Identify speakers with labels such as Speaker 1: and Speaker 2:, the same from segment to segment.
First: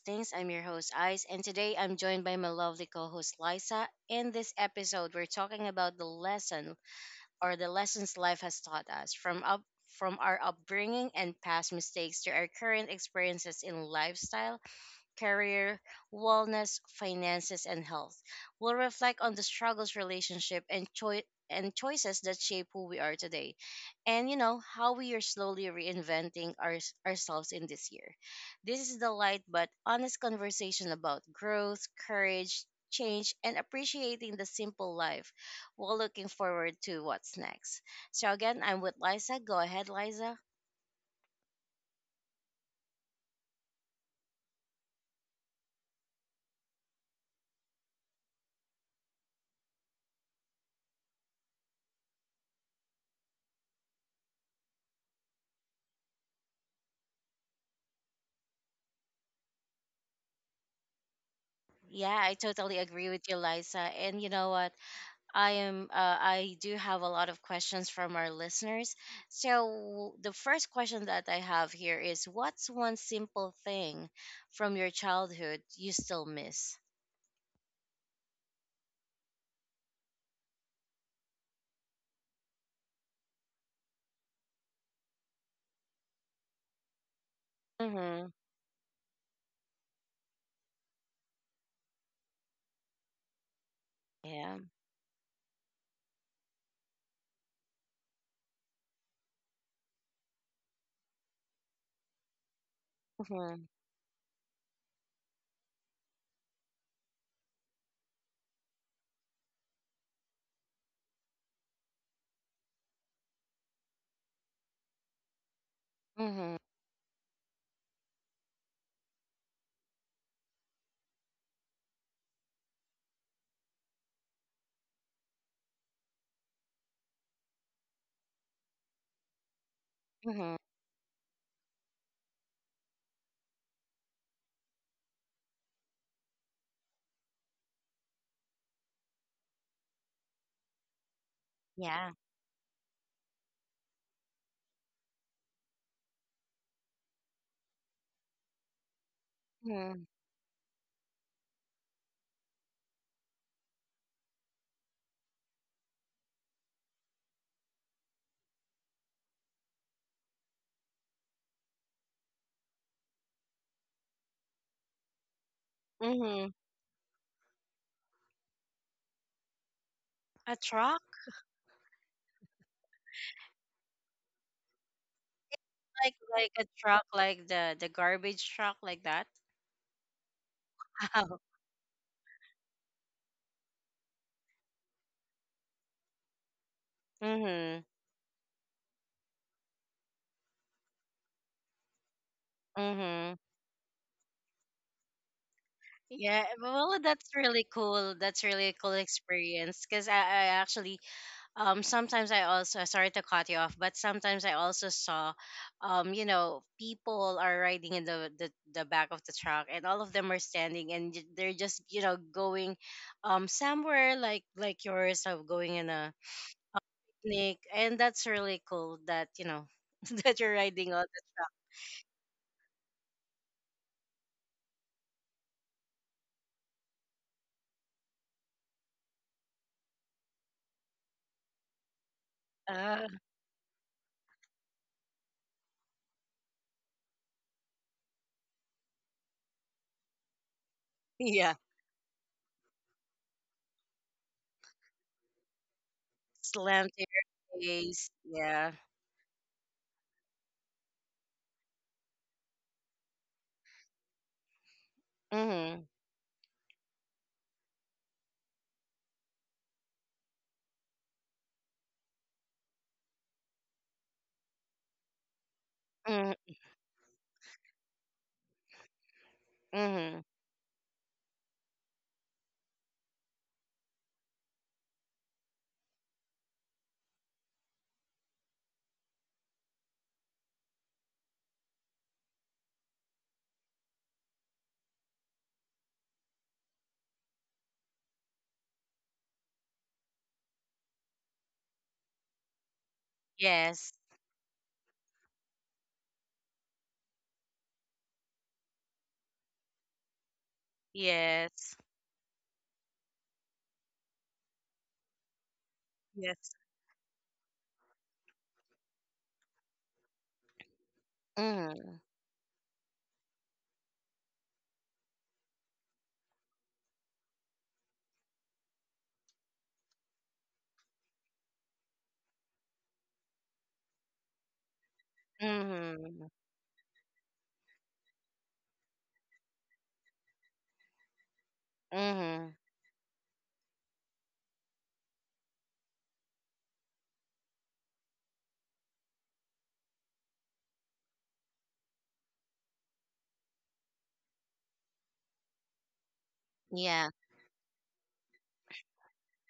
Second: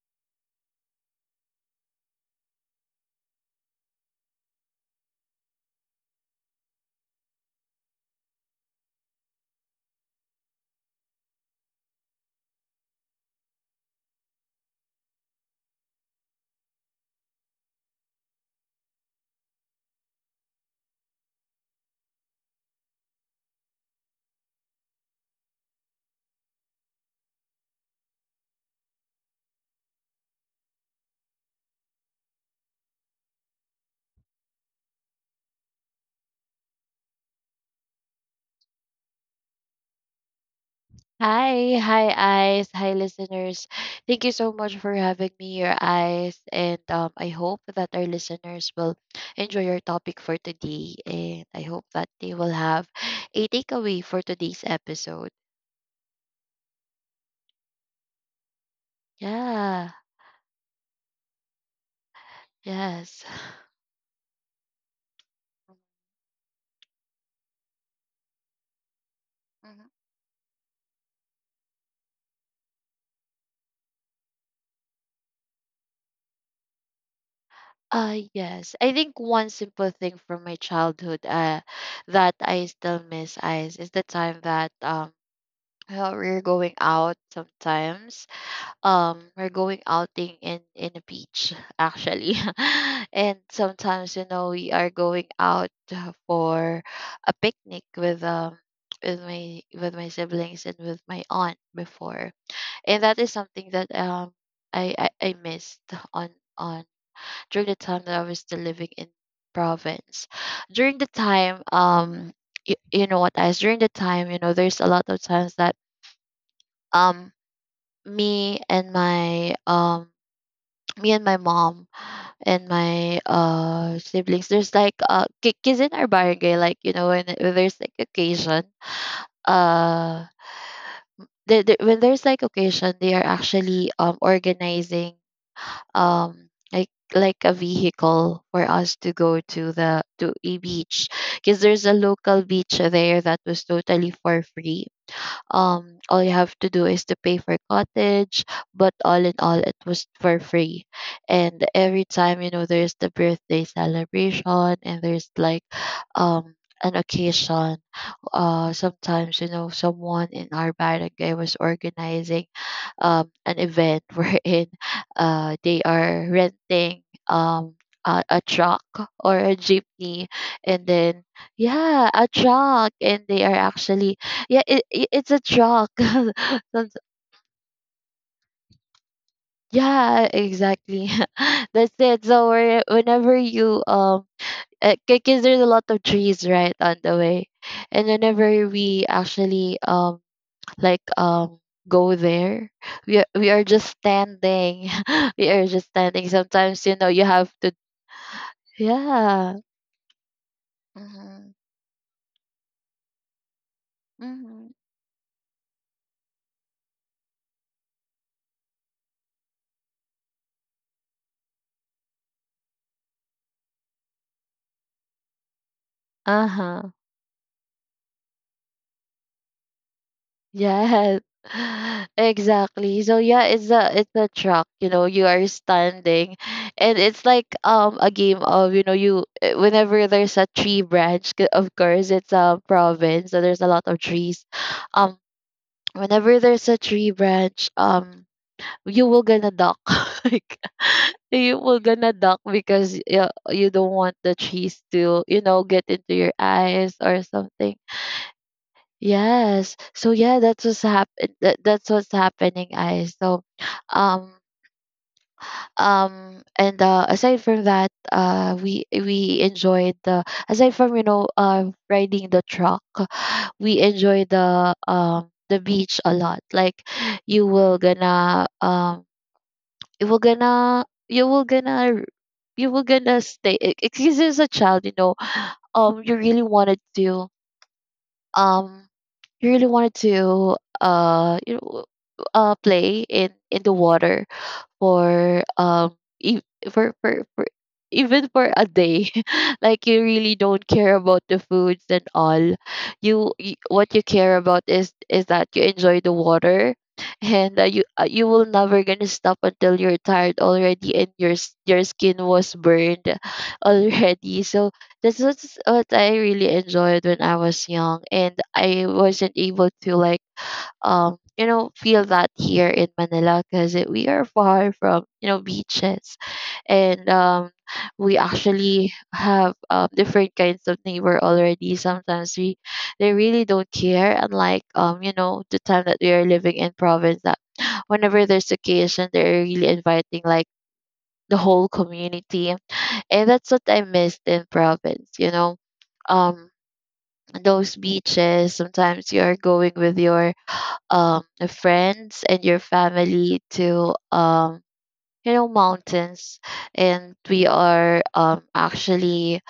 Speaker 1: Things. I'm your host Ice and today I'm joined by my lovely co-host Liza. In this episode, we're talking about the lessons life has taught us, from our upbringing and past mistakes to our current experiences in lifestyle, career, wellness, finances, and health. We'll reflect on the struggles, relationship, and choices that shape who we are today, and you know how we are slowly reinventing ourselves in this year. This is the light but honest conversation about growth, courage, change, and appreciating the simple life while looking forward to what's next. So again, I'm with Liza. Go ahead, Liza.
Speaker 2: Hi, hi, eyes, hi, listeners. Thank you so much for having me here, eyes, and I hope that our listeners will enjoy your topic for today, and I hope that they will have a takeaway for today's episode. Yeah,
Speaker 1: Yeah, I totally agree
Speaker 2: yes.
Speaker 1: with you, Liza. And you know what? I am. I do have a lot of questions from our listeners.
Speaker 2: Mhm.
Speaker 1: So the first question that I have here is, what's one simple thing from your childhood you still miss?
Speaker 2: Yes. I think one simple thing from my childhood that I still miss, eyes, is the time that we're going out
Speaker 1: Mm-hmm.
Speaker 2: sometimes, we're going outing in a beach actually and sometimes, you know,
Speaker 1: Yeah.
Speaker 2: we are going out for a picnic with my siblings and with my aunt before, and that is
Speaker 1: Mm-hmm.
Speaker 2: something that I missed on on during the time that I was still living in province. During the time, you know what, guys, during the time, you know, there's a lot of times that
Speaker 1: Mm-hmm.
Speaker 2: um me and my um me and my mom and my siblings, there's like because in our barangay, like, you know, when there's like occasion, uh
Speaker 1: Mm-hmm.
Speaker 2: when there's like occasion, they are actually organizing like a vehicle for us to go to the to a beach because there's a
Speaker 1: Yeah.
Speaker 2: local beach there that was totally for free. All you have to do is to pay for cottage, but all in all it
Speaker 1: Mm-hmm.
Speaker 2: was for free. And every time, you know, there's the birthday celebration and there's like um an occasion. Sometimes, you know, someone in our barangay was organizing an event wherein they are
Speaker 1: Mm-hmm.
Speaker 2: renting um a truck or a jeepney,
Speaker 1: A
Speaker 2: and
Speaker 1: truck,
Speaker 2: then yeah, a truck, and they are actually, yeah, it's a joke.
Speaker 1: like a
Speaker 2: Some-
Speaker 1: truck, like the garbage truck, like that.
Speaker 2: yeah, exactly.
Speaker 1: Oh.
Speaker 2: That's it. So whenever you because there's a lot of trees right on the way,
Speaker 1: Mm-hmm.
Speaker 2: and whenever we actually like um go there,
Speaker 1: Mm-hmm.
Speaker 2: we are just standing we are just standing.
Speaker 1: Yeah.
Speaker 2: Sometimes, you
Speaker 1: Well,
Speaker 2: know, you
Speaker 1: that's
Speaker 2: have
Speaker 1: really
Speaker 2: to,
Speaker 1: cool. That's really a cool
Speaker 2: yeah.
Speaker 1: experience, because I actually,
Speaker 2: Mm-hmm.
Speaker 1: sometimes I also, sorry to cut you off, but sometimes I
Speaker 2: Mm-hmm.
Speaker 1: also saw, you know, people are riding in the back of the truck and all of them are standing, and they're just, you know, going, somewhere like yours, of going in a
Speaker 2: Uh-huh.
Speaker 1: picnic. And that's really cool that, that you're riding all
Speaker 2: Yes, exactly. So yeah, it's a truck. You know, you are standing, and it's like a game of, you know, whenever there's a tree branch. 'Cause of course, it's a
Speaker 1: the,
Speaker 2: province, so there's a lot of trees. Um, Whenever there's a tree branch, you will gonna duck. Like,
Speaker 1: yeah,
Speaker 2: you will gonna duck because you don't want the trees to, you know, get into your
Speaker 1: slam
Speaker 2: eyes
Speaker 1: to
Speaker 2: or
Speaker 1: your
Speaker 2: something.
Speaker 1: face, yeah.
Speaker 2: Yes. So yeah, that's what's hap- eh, that, that's what's happening, I so um
Speaker 1: Mm-hmm,
Speaker 2: and aside from that, we enjoyed the, aside from, you know, riding the truck, we enjoy the beach a lot.
Speaker 1: mm-hmm,
Speaker 2: Like, you will gonna you
Speaker 1: mm-hmm.
Speaker 2: will gonna you will gonna stay because as a child, you know, you really wanted to, um you really wanted to you know, play in the water for e- for, for even for a day. Like, you really don't care about the foods and all. You,
Speaker 1: Yes,
Speaker 2: what you care about is that you enjoy the water. And you will never gonna stop until you're tired already and
Speaker 1: yes,
Speaker 2: your skin was burned already. So that's what I really
Speaker 1: yes.
Speaker 2: enjoyed when I was young, and I wasn't able to, like, you know,
Speaker 1: Mm-hmm.
Speaker 2: feel that here in Manila because we are far from, you know, beaches. And we actually have different kinds of neighbor already. Sometimes we, they really don't care, unlike, you know, the time that we
Speaker 1: Mm-hmm.
Speaker 2: are living in province, that whenever there's occasion, they're really inviting like the whole
Speaker 1: Mm-hmm.
Speaker 2: community. And that's what I missed in province, you know, um those beaches. Sometimes you're going with your um friends and your family to, you know, mountains,
Speaker 1: Yeah.
Speaker 2: and we are actually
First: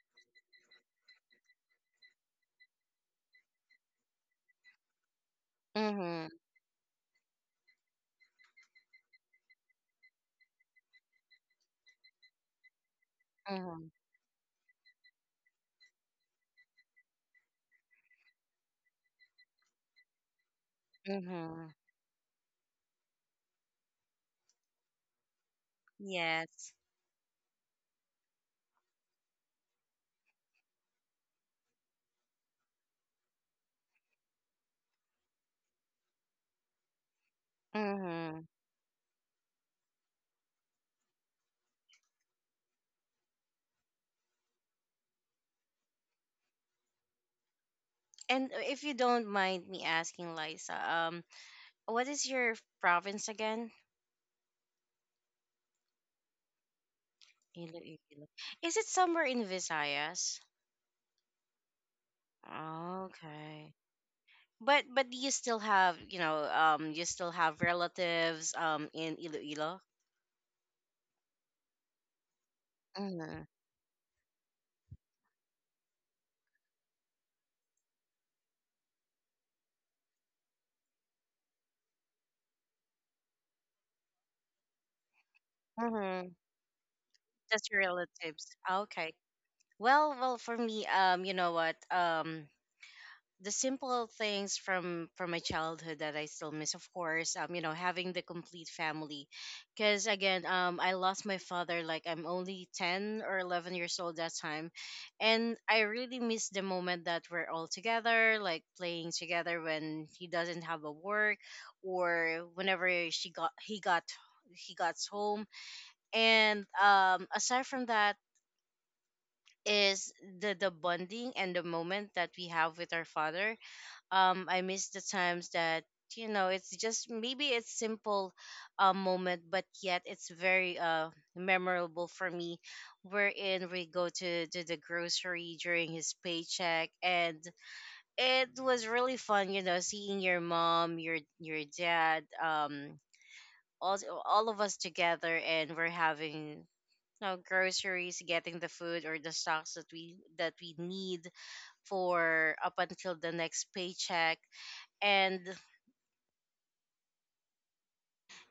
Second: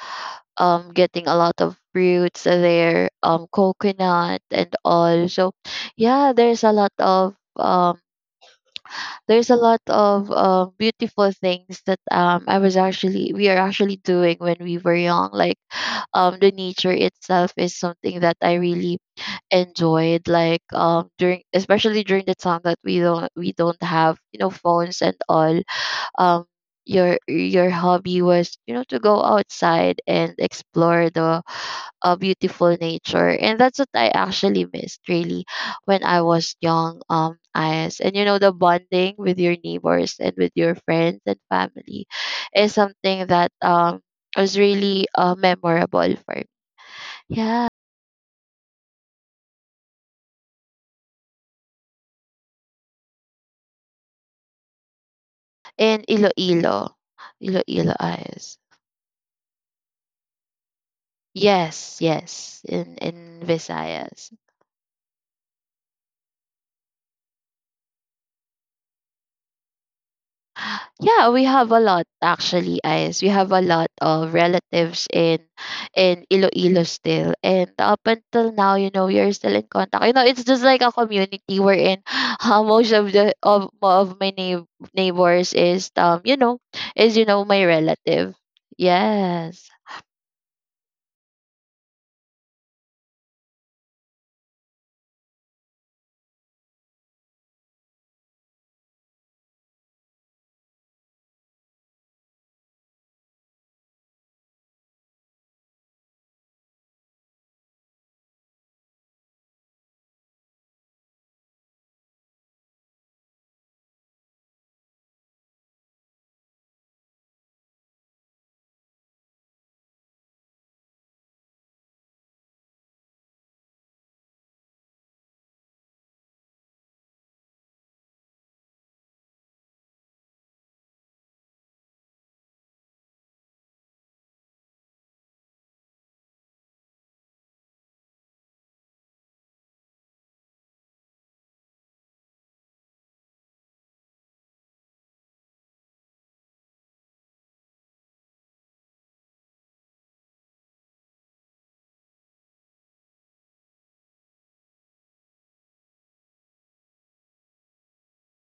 Speaker 2: getting a lot of fruits there, coconut and all. So
Speaker 1: Mhm.
Speaker 2: yeah, there's a lot of beautiful things that I was actually we are
Speaker 1: Mhm.
Speaker 2: actually doing when we were young. Like, the nature itself is something that I really enjoyed, like, during
Speaker 1: Mhm.
Speaker 2: especially during the time that we don't have, you know, phones and all. um
Speaker 1: Yes.
Speaker 2: your hobby was, you know, to go outside and explore the beautiful nature, and that's what I actually missed, really, when I was young. As And you know,
Speaker 1: Mhm.
Speaker 2: the bonding with your neighbors and with your friends and family is something that was really memorable for me, yeah.
Speaker 1: And, if you don't mind me asking, Liza, what is your province again?
Speaker 2: In Iloilo. Iloilo,
Speaker 1: Iloilo.
Speaker 2: eyes.
Speaker 1: Is it somewhere in Visayas?
Speaker 2: Yes, yes, in
Speaker 1: Oh, okay.
Speaker 2: Visayas.
Speaker 1: But do you still have, you still have relatives, in Iloilo?
Speaker 2: Yeah, we have a lot actually, eyes. We
Speaker 1: Mm-hmm.
Speaker 2: have a lot of relatives in Iloilo still. And up until now, you know, we are still in contact. You know, it's just like a community we're in. Most of the of my neighbors is,
Speaker 1: Mm-hmm.
Speaker 2: you know, is, you know, my
Speaker 1: That's your
Speaker 2: relative.
Speaker 1: relatives. Okay.
Speaker 2: Yes.
Speaker 1: Well, for me, you know what? The simple things from my childhood that I still miss, of course, you know, having the complete family, because again, I lost my father, like, I'm only 10 or 11 years old that time, and I really miss the moment that we're all together, like playing together when he doesn't have a work, or whenever she got he got he got home. And, aside from that, is the bonding and the moment that we have with our father. I miss the times that, it's just, maybe it's simple, moment, but yet it's very, memorable for me, wherein we go to the grocery during his paycheck, and it was really fun, seeing your mom, your dad, all all of us together, and we're having, groceries, getting the food or the stocks that we need for up until the next paycheck. and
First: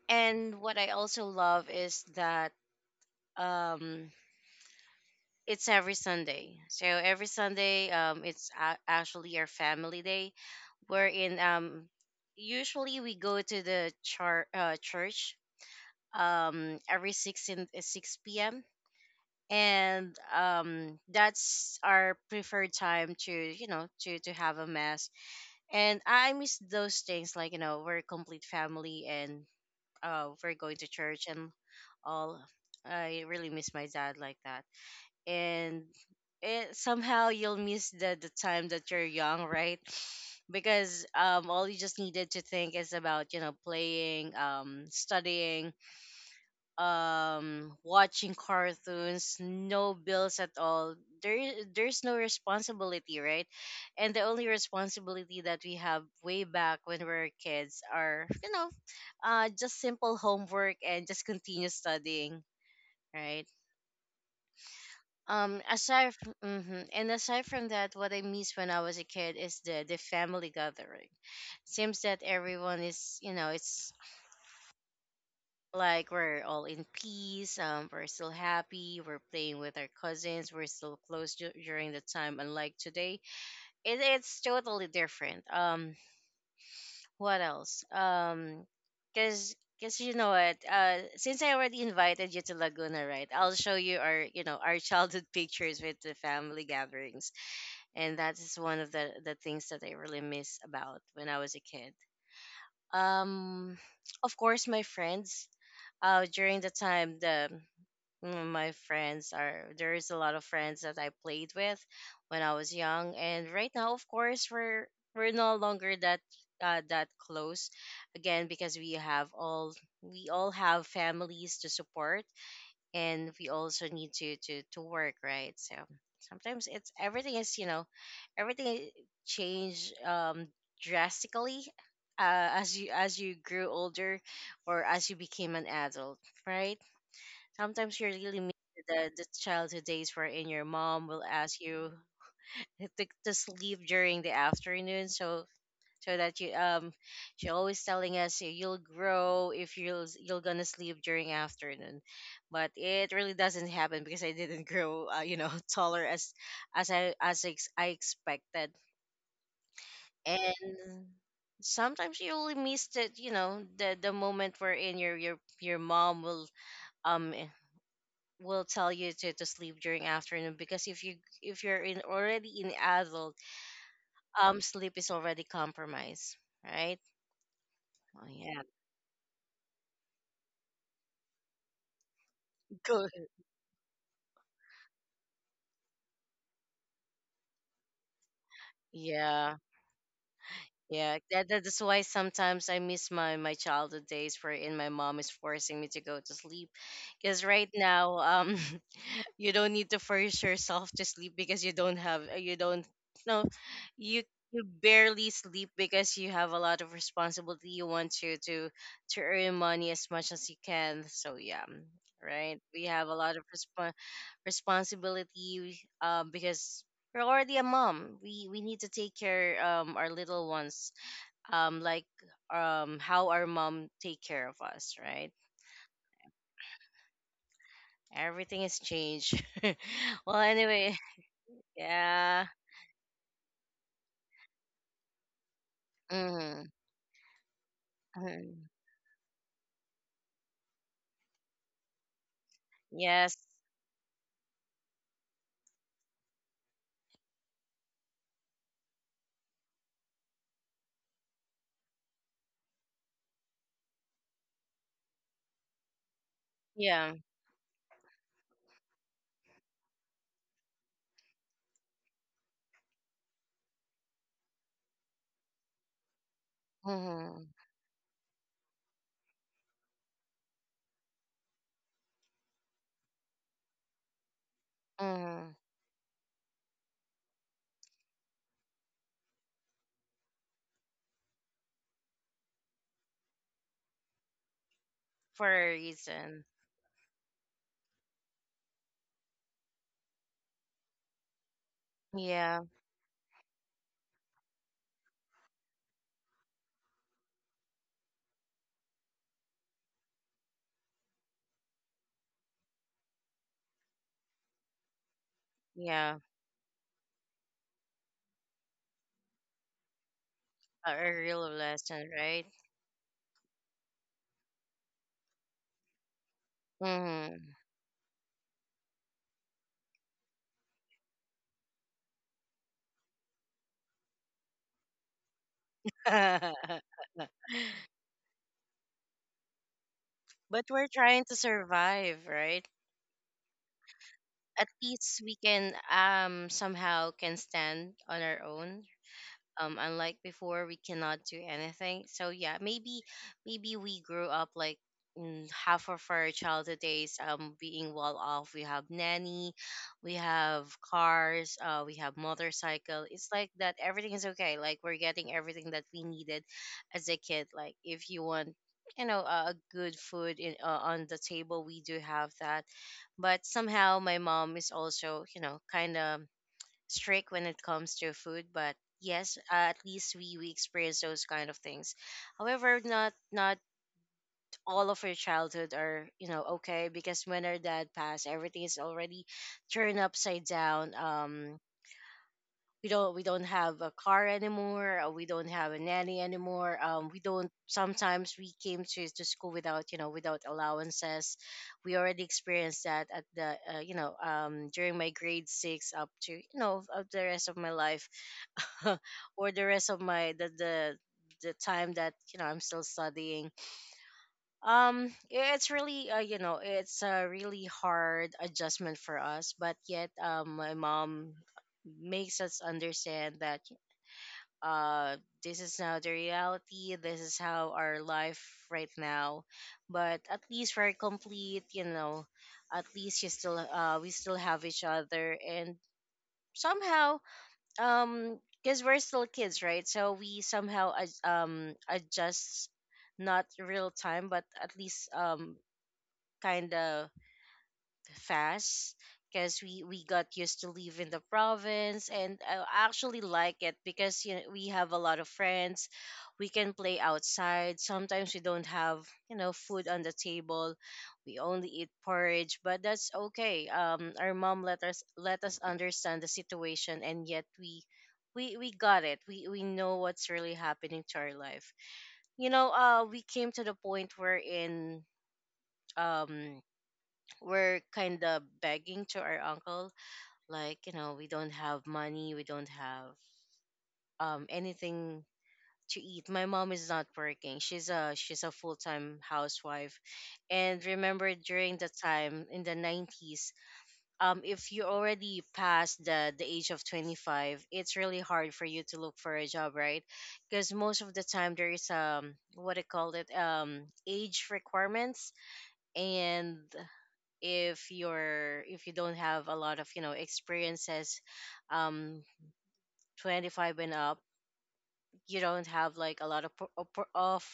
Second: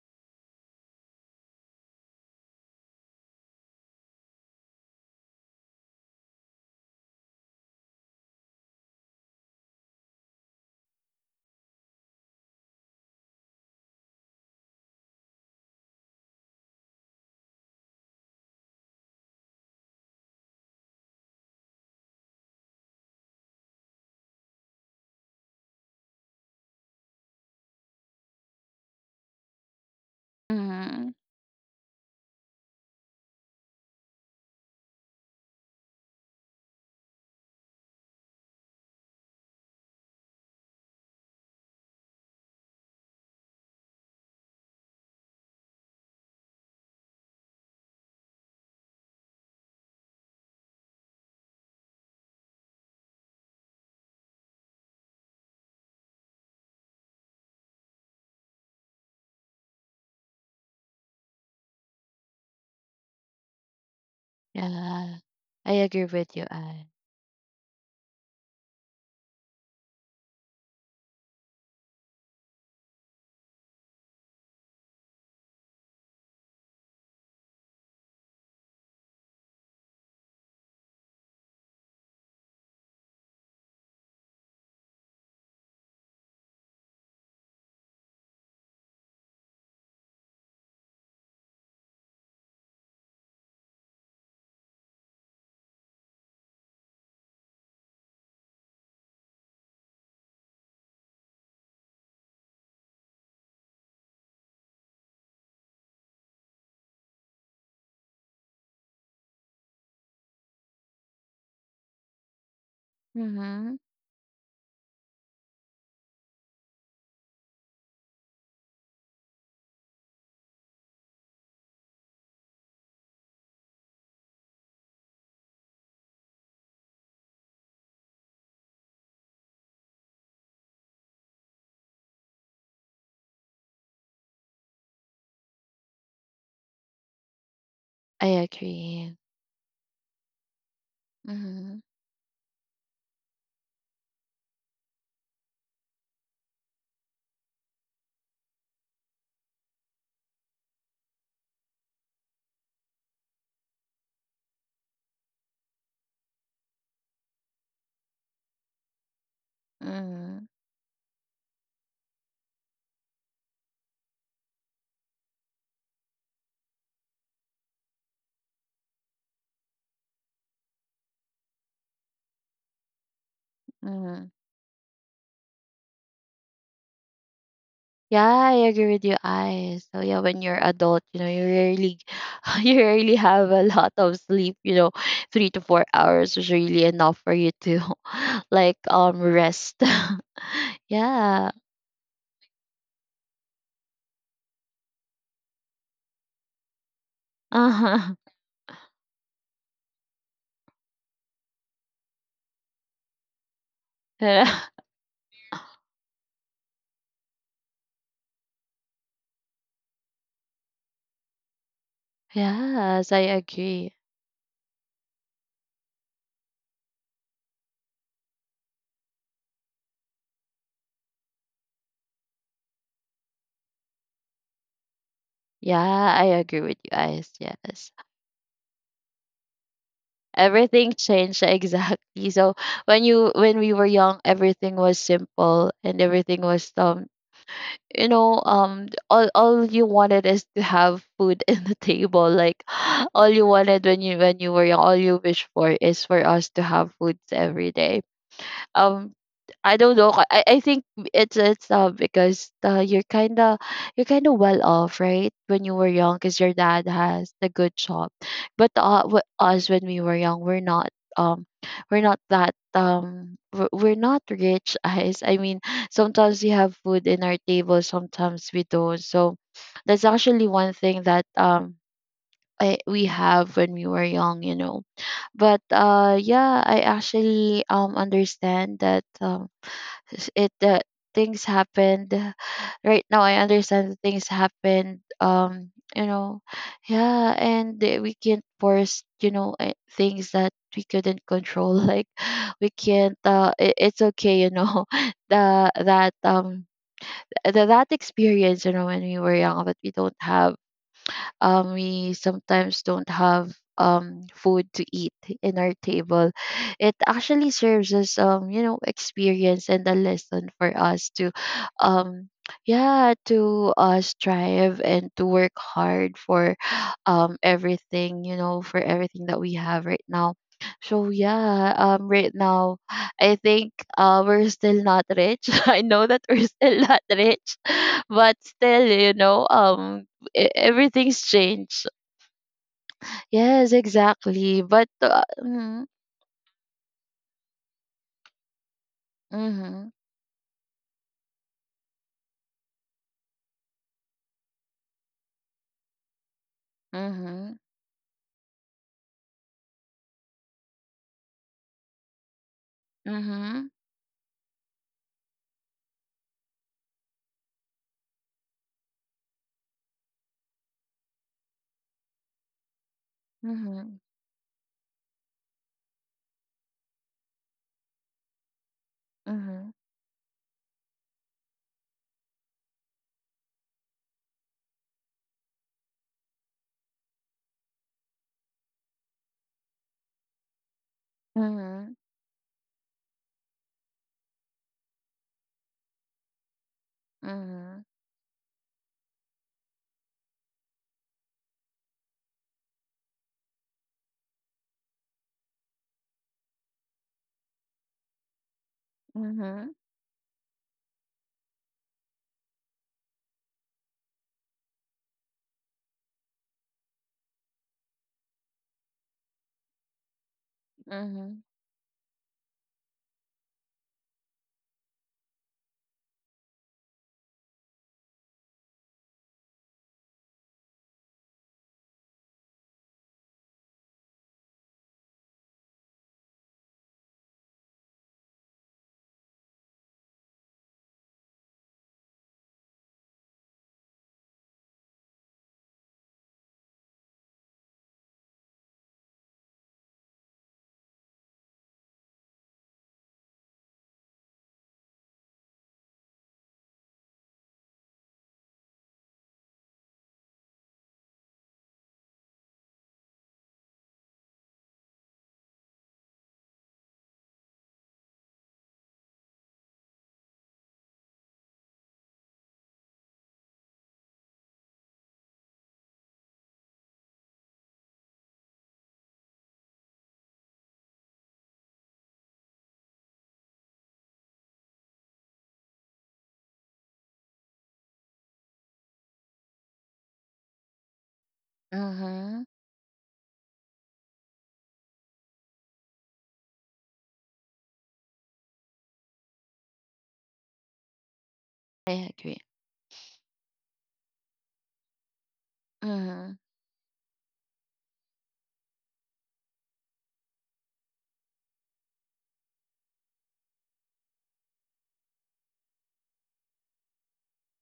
Speaker 1: and what I also love is that, um it's every Sunday. So every Sunday, it's, actually, our family day, wherein, usually we go to the, church, every 6 p.m., and, that's our preferred time to, to have a mass. And I miss those things, like, we're a complete family, and, we're going to
Speaker 2: Mm-hmm.
Speaker 1: church and all. I really miss my dad like that. And it somehow, you'll miss the time that you're young, right? Because, all you just needed to think is about, playing, studying, watching cartoons, no bills at all. There there's no responsibility, right? And the only responsibility that we have way back when we were kids are, just simple homework and just continue studying, right?
Speaker 2: Yeah.
Speaker 1: um
Speaker 2: I agree
Speaker 1: aside from,
Speaker 2: with you,
Speaker 1: hmm
Speaker 2: I.
Speaker 1: and aside from that, what I miss when I was a kid is the family gathering. Seems that everyone is, it's like, we're all in peace. We're still happy, we're playing with our cousins, we're still close, during the time, unlike today. It's totally different. What else? Because because you know what, since I already invited you to Laguna, right? I'll show you our, childhood pictures with the family gatherings. And that is one of the things that I really miss about when I was a kid. um of course, my friends, during the time, my friends, are there is a lot of friends that I played with when I was young. And right
Speaker 2: Mm-hmm.
Speaker 1: now, of course, we're no longer that, that close, again because we all have families to support, and we also need to work, right? So sometimes, it's everything is, everything change, drastically, as you grew older, or as you became an adult, right? Sometimes you
Speaker 2: I
Speaker 1: really miss the,
Speaker 2: agree.
Speaker 1: the childhood days wherein your mom will ask
Speaker 2: Mhm.
Speaker 1: you, to sleep during the afternoon, so that you, she always telling us, You'll grow if you'll gonna sleep during afternoon." But it really doesn't happen because I didn't grow, taller as I expected.
Speaker 2: Mhm.
Speaker 1: And sometimes you really miss that, the moment wherein your mom will, um will tell you, to sleep during afternoon, because if you're in already in adult,
Speaker 2: Mhm.
Speaker 1: sleep is already compromised, right?
Speaker 2: Yeah,
Speaker 1: Oh,
Speaker 2: I
Speaker 1: yeah.
Speaker 2: agree with you, eyes. So yeah, when you're adult, you know, you rarely, you rarely
Speaker 1: Good.
Speaker 2: have a lot of sleep. You know, 3 to 4 hours is really enough for you to, like,
Speaker 1: Yeah,
Speaker 2: rest.
Speaker 1: yeah,
Speaker 2: Yeah.
Speaker 1: that's why sometimes I miss my childhood days wherein my mom is forcing me to go to sleep. Because
Speaker 2: Uh
Speaker 1: right
Speaker 2: huh.
Speaker 1: now, you don't need to force yourself to sleep, because you don't have, you don't, no, you barely sleep, because you have a lot of responsibility. You want to earn money as much as you can, so yeah. Right, we
Speaker 2: Yes,
Speaker 1: have a
Speaker 2: I
Speaker 1: lot of,
Speaker 2: agree.
Speaker 1: responsibility, because we're already a mom, we need to take care, our little ones, like, how our mom take care of us, right?
Speaker 2: Yeah, I agree with you, eyes. Yes,
Speaker 1: Everything has changed. Well,
Speaker 2: everything
Speaker 1: anyway,
Speaker 2: changed. Exactly.
Speaker 1: yeah.
Speaker 2: So when you, when we were young, everything was simple and everything was,
Speaker 1: Mhm.
Speaker 2: you know,
Speaker 1: Mhm.
Speaker 2: all you wanted is to have food in the table. Like, all
Speaker 1: Yes.
Speaker 2: you wanted when you, when you were young, all you wish for is for us to have foods every day. Um I don't know. I think it's, because you're kind of, you're kind of well off, right? When you were young, because your dad
Speaker 1: Yeah.
Speaker 2: has a good job, but, w- us when we were young, we're not, um we're not that, we're not rich. Guys, I mean, sometimes we have food in our
Speaker 1: Mhm.
Speaker 2: table, sometimes we don't. So that's actually one thing that, we have when we were young, you know.
Speaker 1: Mhm.
Speaker 2: But yeah, I actually understand that, s- it that things happened. Right now, I understand that things happened.
Speaker 1: For a
Speaker 2: You know,
Speaker 1: reason.
Speaker 2: yeah, and that we can't force, you know, things that we couldn't control. Like,
Speaker 1: Yeah.
Speaker 2: we can't. It's okay, you know. The That, that experience, you know, when we were young, but we sometimes don't have, food to eat in our
Speaker 1: Yeah.
Speaker 2: table. It actually serves as, you know, experience and a lesson for
Speaker 1: A,
Speaker 2: us
Speaker 1: a
Speaker 2: to,
Speaker 1: real lesson,
Speaker 2: um,
Speaker 1: right?
Speaker 2: yeah, to strive and to work hard for,
Speaker 1: Mhm.
Speaker 2: everything, you know, for everything that we have right now. So yeah, right now I think we're still not rich. I know that we're still not rich, but still, you know,
Speaker 1: But we're
Speaker 2: everything's
Speaker 1: trying to
Speaker 2: changed.
Speaker 1: survive, right?
Speaker 2: Yes, exactly.
Speaker 1: At
Speaker 2: But
Speaker 1: least we can,
Speaker 2: mm-hmm,
Speaker 1: somehow, can stand on our own,
Speaker 2: mm-hmm,
Speaker 1: unlike before, we cannot do anything, so yeah. Maybe, we grew up, like, half of our childhood days,
Speaker 2: mm-hmm,
Speaker 1: being well off. We have nanny, we have cars, we have motorcycle. It's like that, everything is okay, like, we're getting everything that we needed as a kid. Like, if you want, a good food in, on the table, we do have that. But
Speaker 2: mm-hmm,
Speaker 1: somehow, my mom is also, kind of strict when it comes to food. But yes,
Speaker 2: mm-hmm,
Speaker 1: at least, we experience those kind of things. However, not, not all of our childhood are, okay, because when our dad passed, everything is already turned upside down.
Speaker 2: mm-hmm,
Speaker 1: We don't have a car anymore, we don't have a nanny anymore, we don't,
Speaker 2: mm-hmm,
Speaker 1: sometimes we came to school without, without allowances. We already experienced that at the you know during my grade 6, up to, of the rest of my life. Or the
Speaker 2: mm-hmm,
Speaker 1: rest of my, the time that, I'm still studying. It's really it's a really hard adjustment for us, but yet my
Speaker 2: mm-hmm,
Speaker 1: mom makes us understand that uh this is now the reality. This is how our life right now. But at least we're complete, you know, at least you still we still have each other, and somehow, because we're still kids, right? So we somehow adjust, not real time but at least kind of fast, because we got used to live in the province. And I actually like it because, you know, we have a lot of friends. We can play outside. Sometimes we don't have, you know, food on the table. We only eat porridge, but that's okay. Our mom let us understand the situation, and yet we got it we Know what's really happening to our life. We came to the point where in um we're kind of begging to our uncle, like, you know, we don't have money, we don't have anything to eat. My mom is not working. She's a full-time housewife. And remember, during the
Speaker 2: mm-hmm.
Speaker 1: time in the 90s, if you already passed the age of 25, it's really hard for you to look for a job, right? Because most of the time there is,
Speaker 2: I agree.
Speaker 1: what I call it, age requirements.
Speaker 2: Mm-hmm,
Speaker 1: And if you don't have a lot of, you know, experiences, um 25 and up, you don't have like a lot of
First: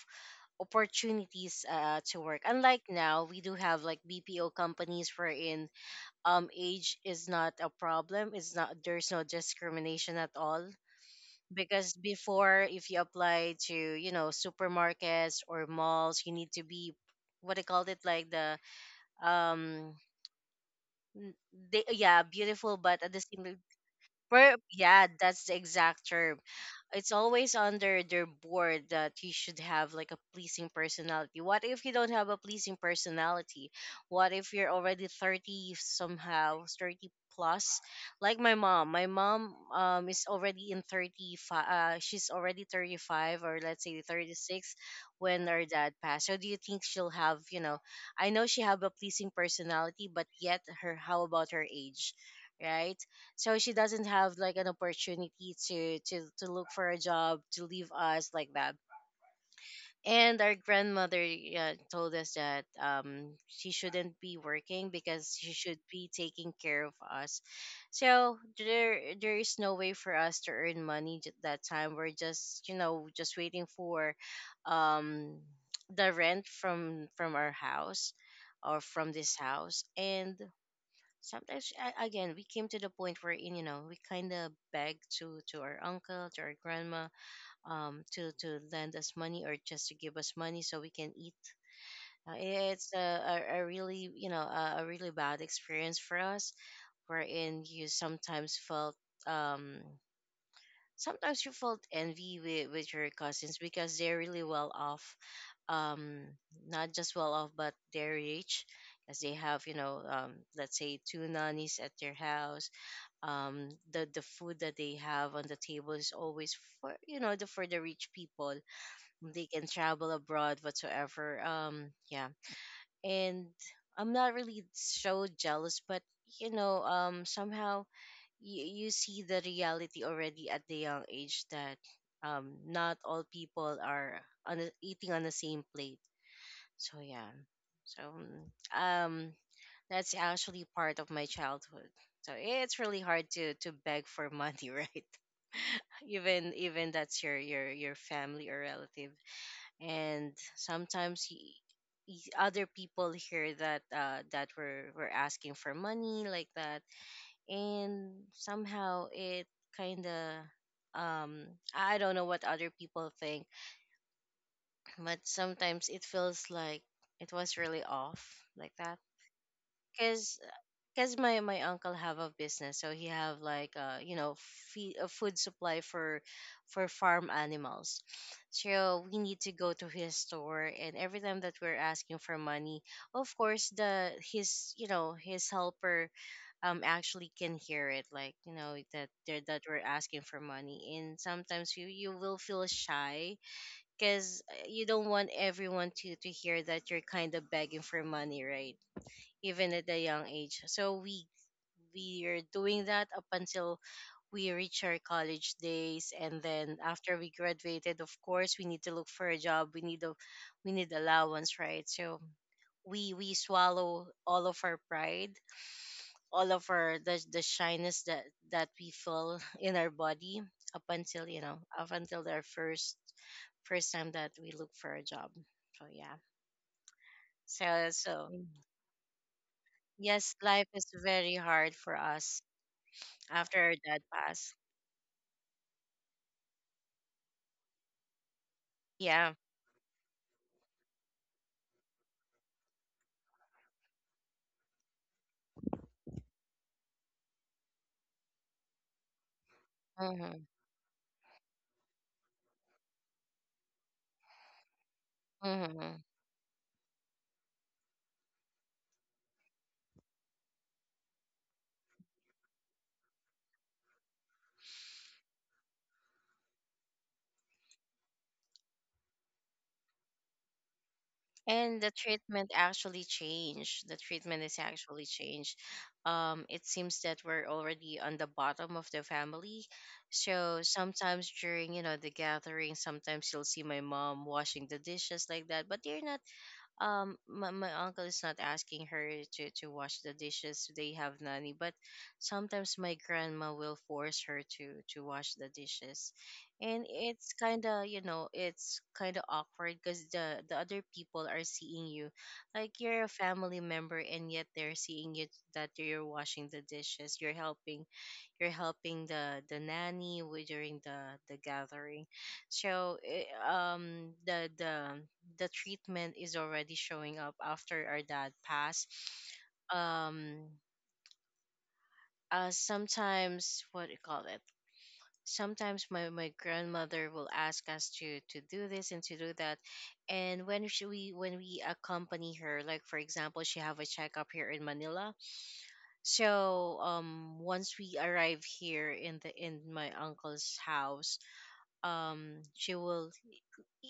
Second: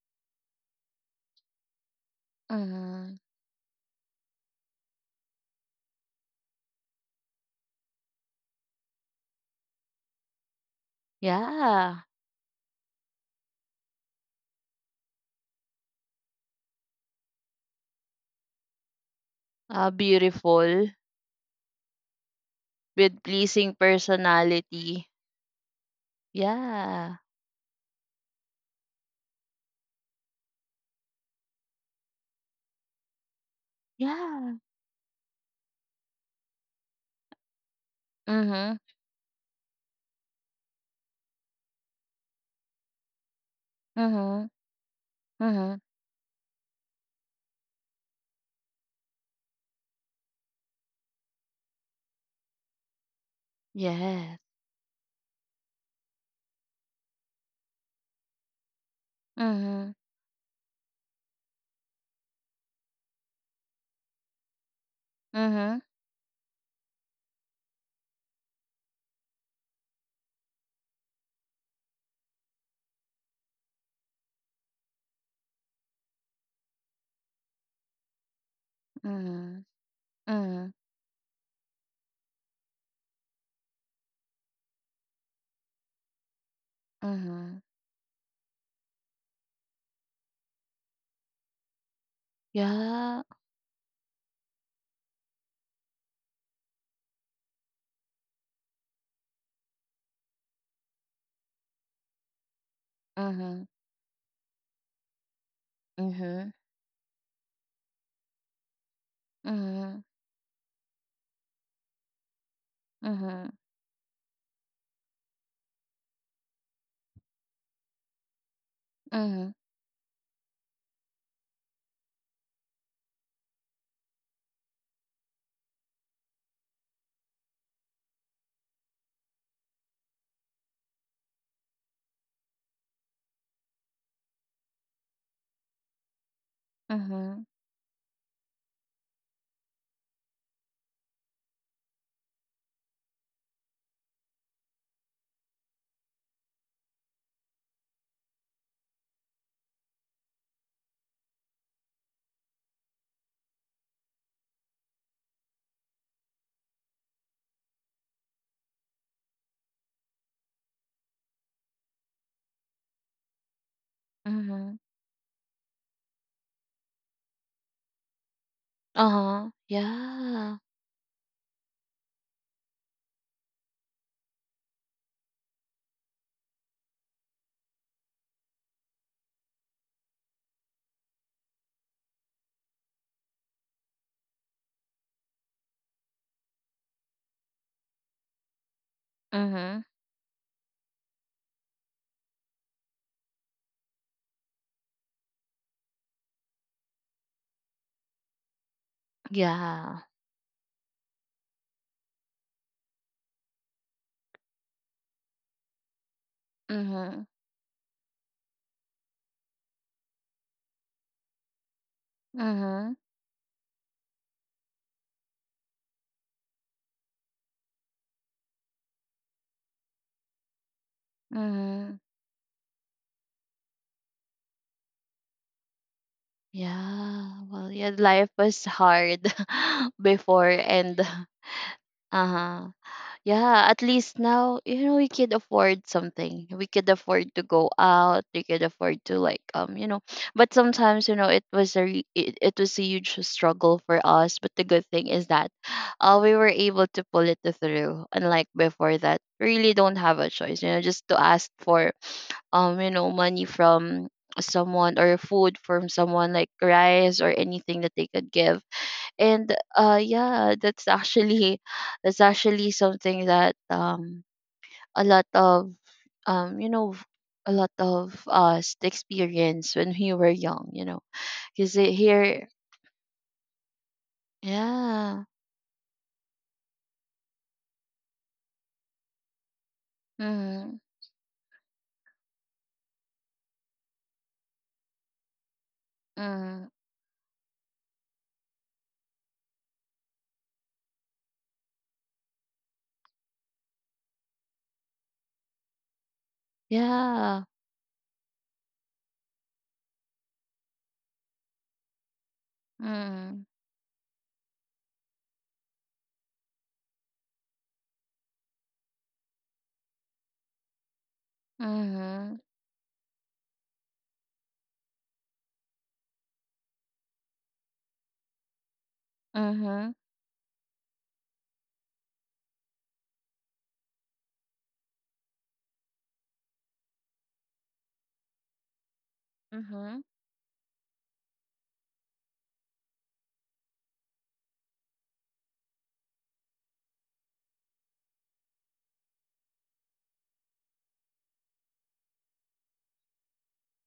Speaker 1: opportunities to work. Unlike
Speaker 2: mm-hmm.
Speaker 1: now, we do have like bpo companies wherein, age is not a problem. It's not There's no discrimination at all. Because
Speaker 2: Yeah.
Speaker 1: before, if you apply to, you know, supermarkets or malls, you need to be what I called it like the, um
Speaker 2: Beautiful
Speaker 1: n- they, yeah, beautiful, but at
Speaker 2: with
Speaker 1: the same
Speaker 2: pleasing
Speaker 1: Yeah,
Speaker 2: personality.
Speaker 1: that's the exact term. It's
Speaker 2: Yeah.
Speaker 1: always under their board that you should have like a pleasing personality. What if you don't have a pleasing personality? What if
Speaker 2: Yeah.
Speaker 1: you're already 30 somehow, 30 plus? Like my
Speaker 2: Mm-hmm.
Speaker 1: mom. My mom is already in 35, she's already 35, or let's say
Speaker 2: Mm-hmm.
Speaker 1: 36, when her
Speaker 2: Mm-hmm.
Speaker 1: dad passed. So do you think she'll have, you know, I know she have a pleasing personality, but yet her, how about her age, right? So she doesn't have
Speaker 2: Yes.
Speaker 1: like an opportunity to look for a job, to leave us like that.
Speaker 2: Mm-hmm.
Speaker 1: And our grandmother, yeah, told us that, she shouldn't be working because she
Speaker 2: Mm-hmm.
Speaker 1: should be taking care of us. So there is no way for us to earn money at that time. We're just, you know, just waiting for, um the rent from our house, or from this
Speaker 2: Mm-hmm.
Speaker 1: house, and
Speaker 2: Mm-hmm.
Speaker 1: sometimes again, we came to the point where in you know, we kind of begged to our uncle, to our grandma,
Speaker 2: Mm-hmm.
Speaker 1: to lend us money or just to give us money so we can eat. It's a,
Speaker 2: Yeah.
Speaker 1: a, a really, you know, a really bad experience for us, wherein you sometimes felt, um sometimes you felt envy with your
Speaker 2: Uh
Speaker 1: cousins
Speaker 2: huh.
Speaker 1: because they're really well off.
Speaker 2: Uh
Speaker 1: um
Speaker 2: huh.
Speaker 1: Not just well off, but they're rich, as they
Speaker 2: Uh
Speaker 1: have, you
Speaker 2: huh.
Speaker 1: know, let's say two nannies at their house.
Speaker 2: Uh huh.
Speaker 1: The food that they have on the table is always for, you know, the, for the rich people. They
Speaker 2: Mhm.
Speaker 1: can travel abroad, whatsoever, yeah. And I'm not really so jealous, but, you know, somehow you see the reality already at the young age that, not all people are on the, eating on the same plate. So yeah.
Speaker 2: Uh-huh.
Speaker 1: So that's actually part of my childhood. So it's really hard to beg for money, right? Even that's your family or relative. And sometimes other people here that were asking for money like that, and somehow it kind of, um I don't know what other people think,
Speaker 2: Uh huh.
Speaker 1: but sometimes it feels like it was really off like that.
Speaker 2: Huh. Huh.
Speaker 1: because
Speaker 2: Yeah.
Speaker 1: because my uncle have a business, so he have like, you know, food supply for farm animals. So we need to go to his store, and every time that we're asking for money, of course the his, you know, his helper actually can hear it, like, you know, that that we're
Speaker 2: Mhm.
Speaker 1: asking for money. And sometimes you will feel shy because you don't want everyone to hear that you're kind of begging for money, right, even at a
Speaker 2: Yeah.
Speaker 1: young age. So we are doing that up until we reach our college days, and then after we
Speaker 2: Mhm,
Speaker 1: graduated, of course we need to look for a job. We need allowance, right? So
Speaker 2: mhm,
Speaker 1: we swallow all of our pride, all of our the shyness that we feel in our body up until, you know, up
Speaker 2: mhm.
Speaker 1: until our first time that we look for a job. So yeah.
Speaker 2: Yeah. Well,
Speaker 1: so
Speaker 2: yeah,
Speaker 1: so
Speaker 2: life was hard
Speaker 1: yes,
Speaker 2: before,
Speaker 1: life is
Speaker 2: and
Speaker 1: very hard for us
Speaker 2: uh-huh.
Speaker 1: after
Speaker 2: Yeah,
Speaker 1: our
Speaker 2: at
Speaker 1: dad
Speaker 2: least
Speaker 1: passed.
Speaker 2: now, you know, we could afford something. We could afford to go out. We could afford to
Speaker 1: Yeah.
Speaker 2: like, you know, but sometimes, you know, it was it was a huge struggle for us, but the good thing is that we were able to pull it through. Unlike before that, we really don't have a
Speaker 1: Mm-hmm.
Speaker 2: choice, you know, just to ask for, you know, money from someone, or food from
Speaker 1: Mm-hmm.
Speaker 2: someone, like rice or anything that they could give. And yeah, that's actually, that's actually something that a lot of you know, a lot of us experience when we were young, you know, because
Speaker 1: And the treatment
Speaker 2: here,
Speaker 1: actually changed. The treatment is actually
Speaker 2: yeah,
Speaker 1: changed. It seems that we're already on the bottom of the family. So
Speaker 2: mm,
Speaker 1: sometimes during, you know, the gathering, sometimes you'll see my mom washing the dishes like that, but they're not,
Speaker 2: mm,
Speaker 1: my uncle is not asking her to wash the dishes. They have nanny, but sometimes my grandma will force her to wash the dishes. And it's
Speaker 2: yeah,
Speaker 1: kind of, you know, it's kind of awkward because the other people are seeing you like you're a
Speaker 2: mm,
Speaker 1: family member, and yet they're seeing you that you're washing the dishes. You're helping, the nanny during the gathering.
Speaker 2: mm-hmm,
Speaker 1: So um the the the treatment is already showing up after our dad passed.
Speaker 2: mm-hmm,
Speaker 1: um Sometimes, what do you call it, sometimes my grandmother will ask us to do this and to do that.
Speaker 2: mm-hmm,
Speaker 1: And we, when we accompany her, like for example, she have a checkup here in Manila. So, once we arrive here in the in my uncle's house, she will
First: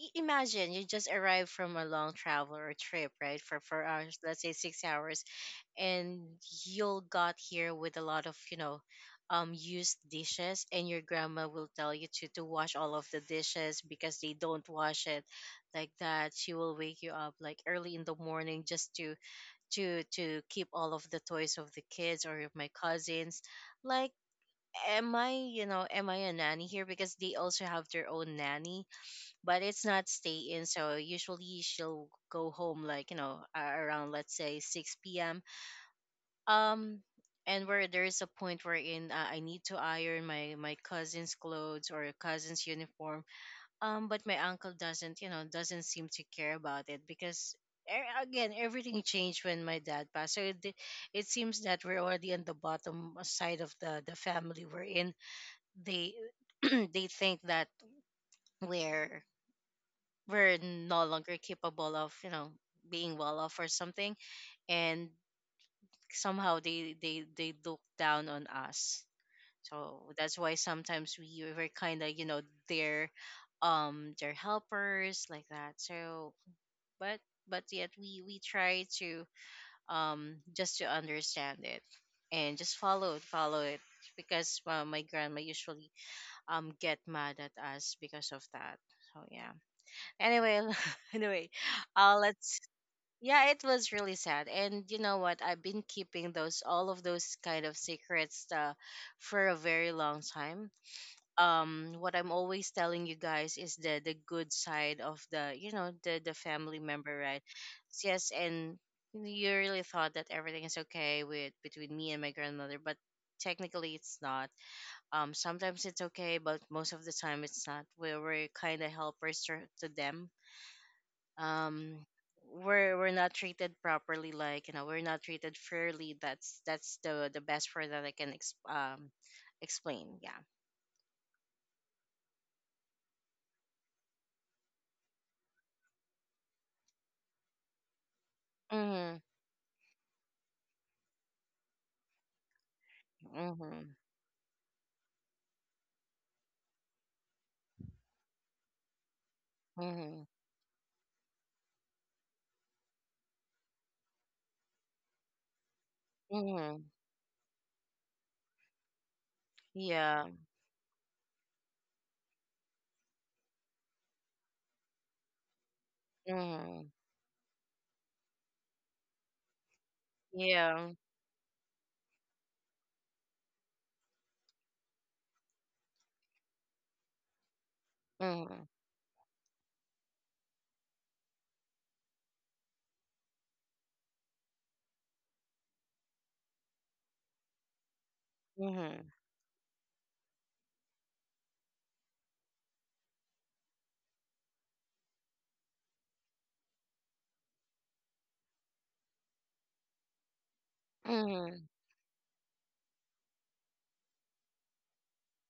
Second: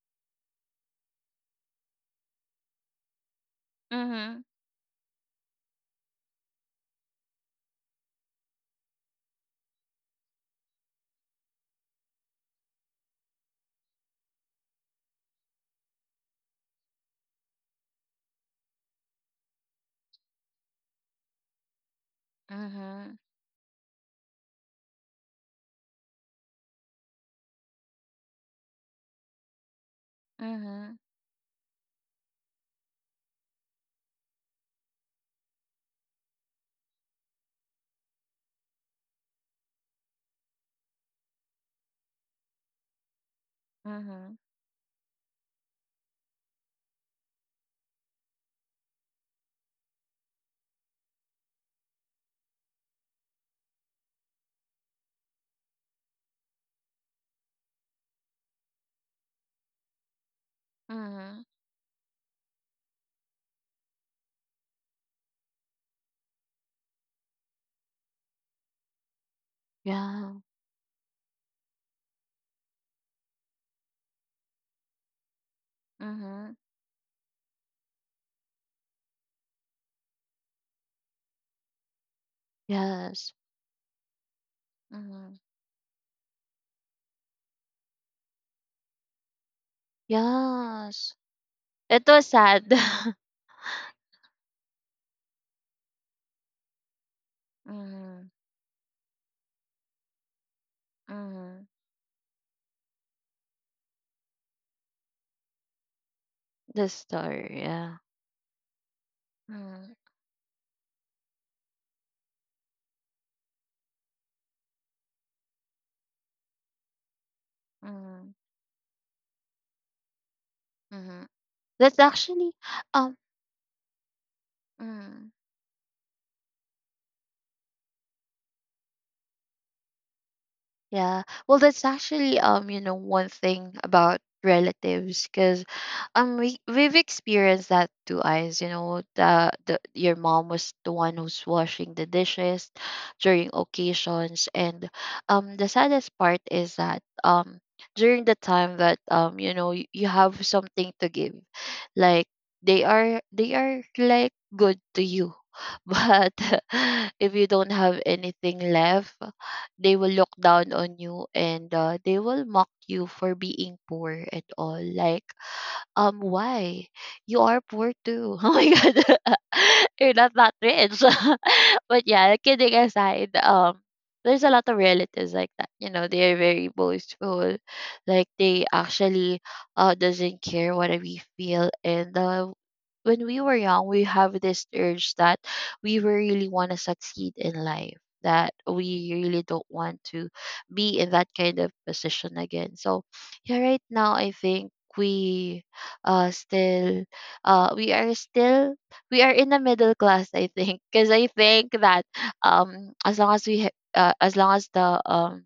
Speaker 1: imagine you just arrived from a long travel or trip, right? For hours, let's
Speaker 2: mm-hmm,
Speaker 1: say 6 hours, and you'll got here with a lot of, you know, used dishes, and your grandma will tell you to wash all of the dishes because they don't wash it, like that. She will wake you up like early in the morning just to keep all of the toys of the kids or of my
Speaker 2: mm-hmm,
Speaker 1: cousins. Like, am I, you know, am I a nanny here? Because they also have their own nanny, but it's not stay in. So
Speaker 2: mm-hmm,
Speaker 1: usually she'll go home like, you know, around, let's say, 6 p.m. um and where there's a point wherein, I need to iron my cousin's clothes or cousin's uniform. But
Speaker 2: mm-hmm,
Speaker 1: my uncle doesn't, you know, doesn't seem to care about it, because again, everything changed when my dad passed. So it seems that we're already on the bottom side of the family we're in. They they think that we're we're no longer
Speaker 2: mm-hmm,
Speaker 1: capable of, you know, being well off or something, and somehow they look down on us. So that's
Speaker 2: yeah,
Speaker 1: why sometimes we were kind of, you know, their their helpers like that. So,
Speaker 2: mm-hmm,
Speaker 1: but but yet we try to, just to understand it and just follow it,
Speaker 2: yes,
Speaker 1: because, my grandma
Speaker 2: mm-hmm,
Speaker 1: usually get mad at us because of that. So yeah. Anyway,
Speaker 2: yes,
Speaker 1: anyway
Speaker 2: it was
Speaker 1: let's,
Speaker 2: sad.
Speaker 1: yeah, it was really sad. And you know what? I've been keeping those all of those kind of
Speaker 2: Mhm,
Speaker 1: secrets, for a very long time.
Speaker 2: mhm.
Speaker 1: What I'm always telling you guys is the good side of the, you know, the family
Speaker 2: The
Speaker 1: member,
Speaker 2: star,
Speaker 1: right?
Speaker 2: yeah.
Speaker 1: Yes, and you really
Speaker 2: Mhm,
Speaker 1: thought that everything is okay with between me and my grandmother, but technically it's not. Sometimes it's okay, but most of the time it's not. we're,
Speaker 2: mhm,
Speaker 1: we're kind of helpers to them.
Speaker 2: mhm.
Speaker 1: um
Speaker 2: That's actually
Speaker 1: we're
Speaker 2: um
Speaker 1: not treated properly, like, you know, we're not
Speaker 2: Mm.
Speaker 1: treated fairly. That's the best word that I can explain, yeah.
Speaker 2: Yeah. Well, that's actually one thing about relatives because we we've experienced that too, eyes, you know,
Speaker 1: Mm-hmm.
Speaker 2: the your mom was the one who's washing the dishes during
Speaker 1: Mm-hmm.
Speaker 2: occasions. And the saddest part is that during the time that you, you
Speaker 1: Mm-hmm.
Speaker 2: have something to give, like they are like good to you but
Speaker 1: Mm-hmm.
Speaker 2: if you don't have anything left, they will
Speaker 1: Yeah.
Speaker 2: look down on you, and they will mock you for being poor at all. Like
Speaker 1: Mm-hmm.
Speaker 2: why? You are poor too. Oh my god. You're not that
Speaker 1: Yeah.
Speaker 2: rich. But yeah, kidding aside, there's a lot of relatives like that. You know, they are very boastful. Like
Speaker 1: Mm-hmm.
Speaker 2: they actually doesn't care what we feel, and when we were young we have this urge that we really want to succeed in life, that
Speaker 1: Mm-hmm.
Speaker 2: we really don't want to be in that kind of position again. So yeah, right now I think we still we are still, we are in the middle class I think. Because I
Speaker 1: Mm-hmm.
Speaker 2: think that as long as the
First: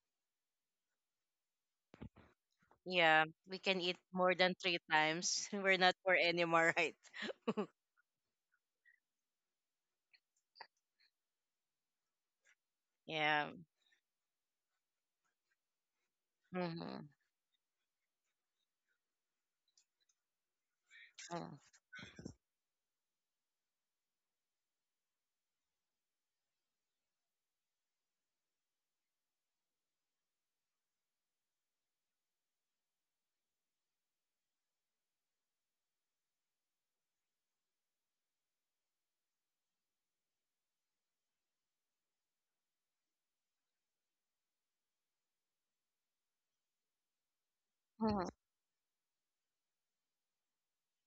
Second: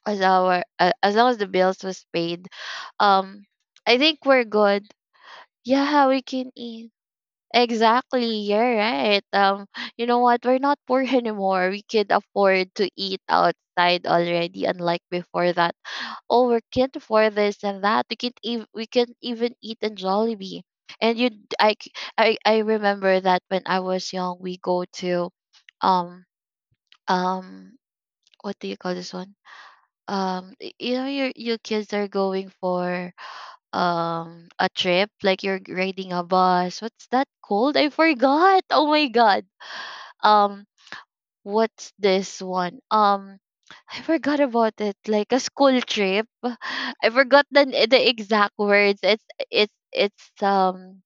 Speaker 2: as long as the bills was paid,
Speaker 1: Yeah.
Speaker 2: um
Speaker 1: We can eat
Speaker 2: I think
Speaker 1: more
Speaker 2: we're
Speaker 1: than three
Speaker 2: good.
Speaker 1: times. We're not
Speaker 2: Yeah,
Speaker 1: poor
Speaker 2: we can
Speaker 1: anymore,
Speaker 2: eat.
Speaker 1: right?
Speaker 2: Exactly, you're right. You know what, we're not poor anymore. We could afford to eat
Speaker 1: Yeah.
Speaker 2: outside already, unlike before that. Oh, we can't
Speaker 1: Mm-hmm.
Speaker 2: afford this and that. We can't even, we can't even eat in Jollibee. And you, d- I, c- I remember that when I was young, we go to, um, um, what do you call this one? You know, your kids are going for a trip, like you're riding a bus. What's that called? I forgot. Oh my god. Um, what's this one? I forgot about it. Like a school trip. I forgot the
Speaker 1: Mm-hmm.
Speaker 2: exact words. It's it's.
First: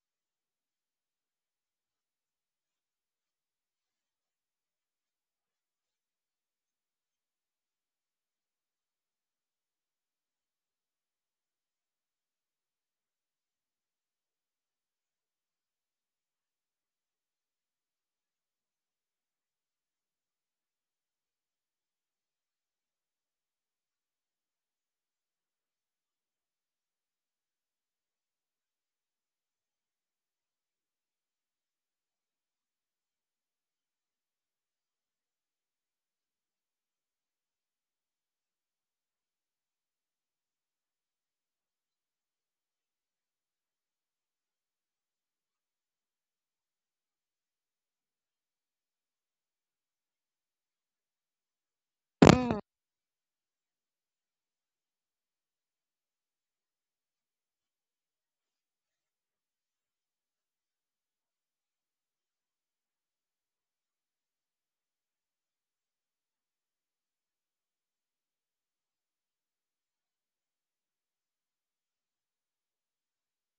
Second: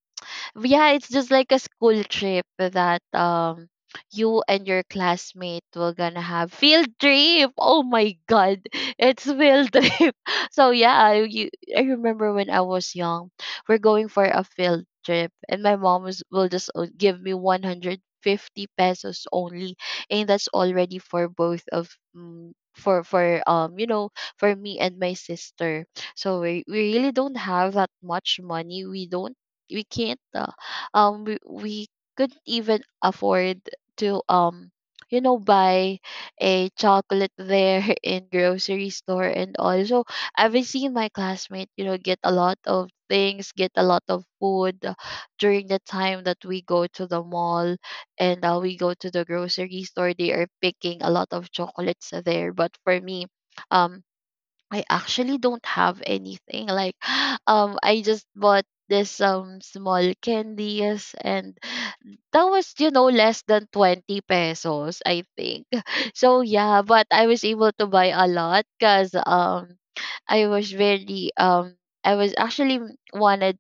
Speaker 2: Yeah, it's just like a school trip that you and your classmate were gonna have field trip. Oh my god, it's field trip. So I remember when I was young, we're going for a field trip, and my mom will just give me 150 pesos only, and that's already for both of. For for me and my sister. So we really don't have that much money. We don't we can't we couldn't even afford to buy a chocolate there in grocery store and all. So I've seen my classmate, you know, get a lot of things, get a lot of food, during the time that we go to the mall, and we go to the grocery store, they are picking a lot of chocolates there.
Speaker 1: Mm-hmm.
Speaker 2: But for me, um I actually don't have anything. Like, I just bought this small candies, and that was, you know, less than 20 pesos I think. So yeah, but I was able to buy a lot, because I was very I was actually wanted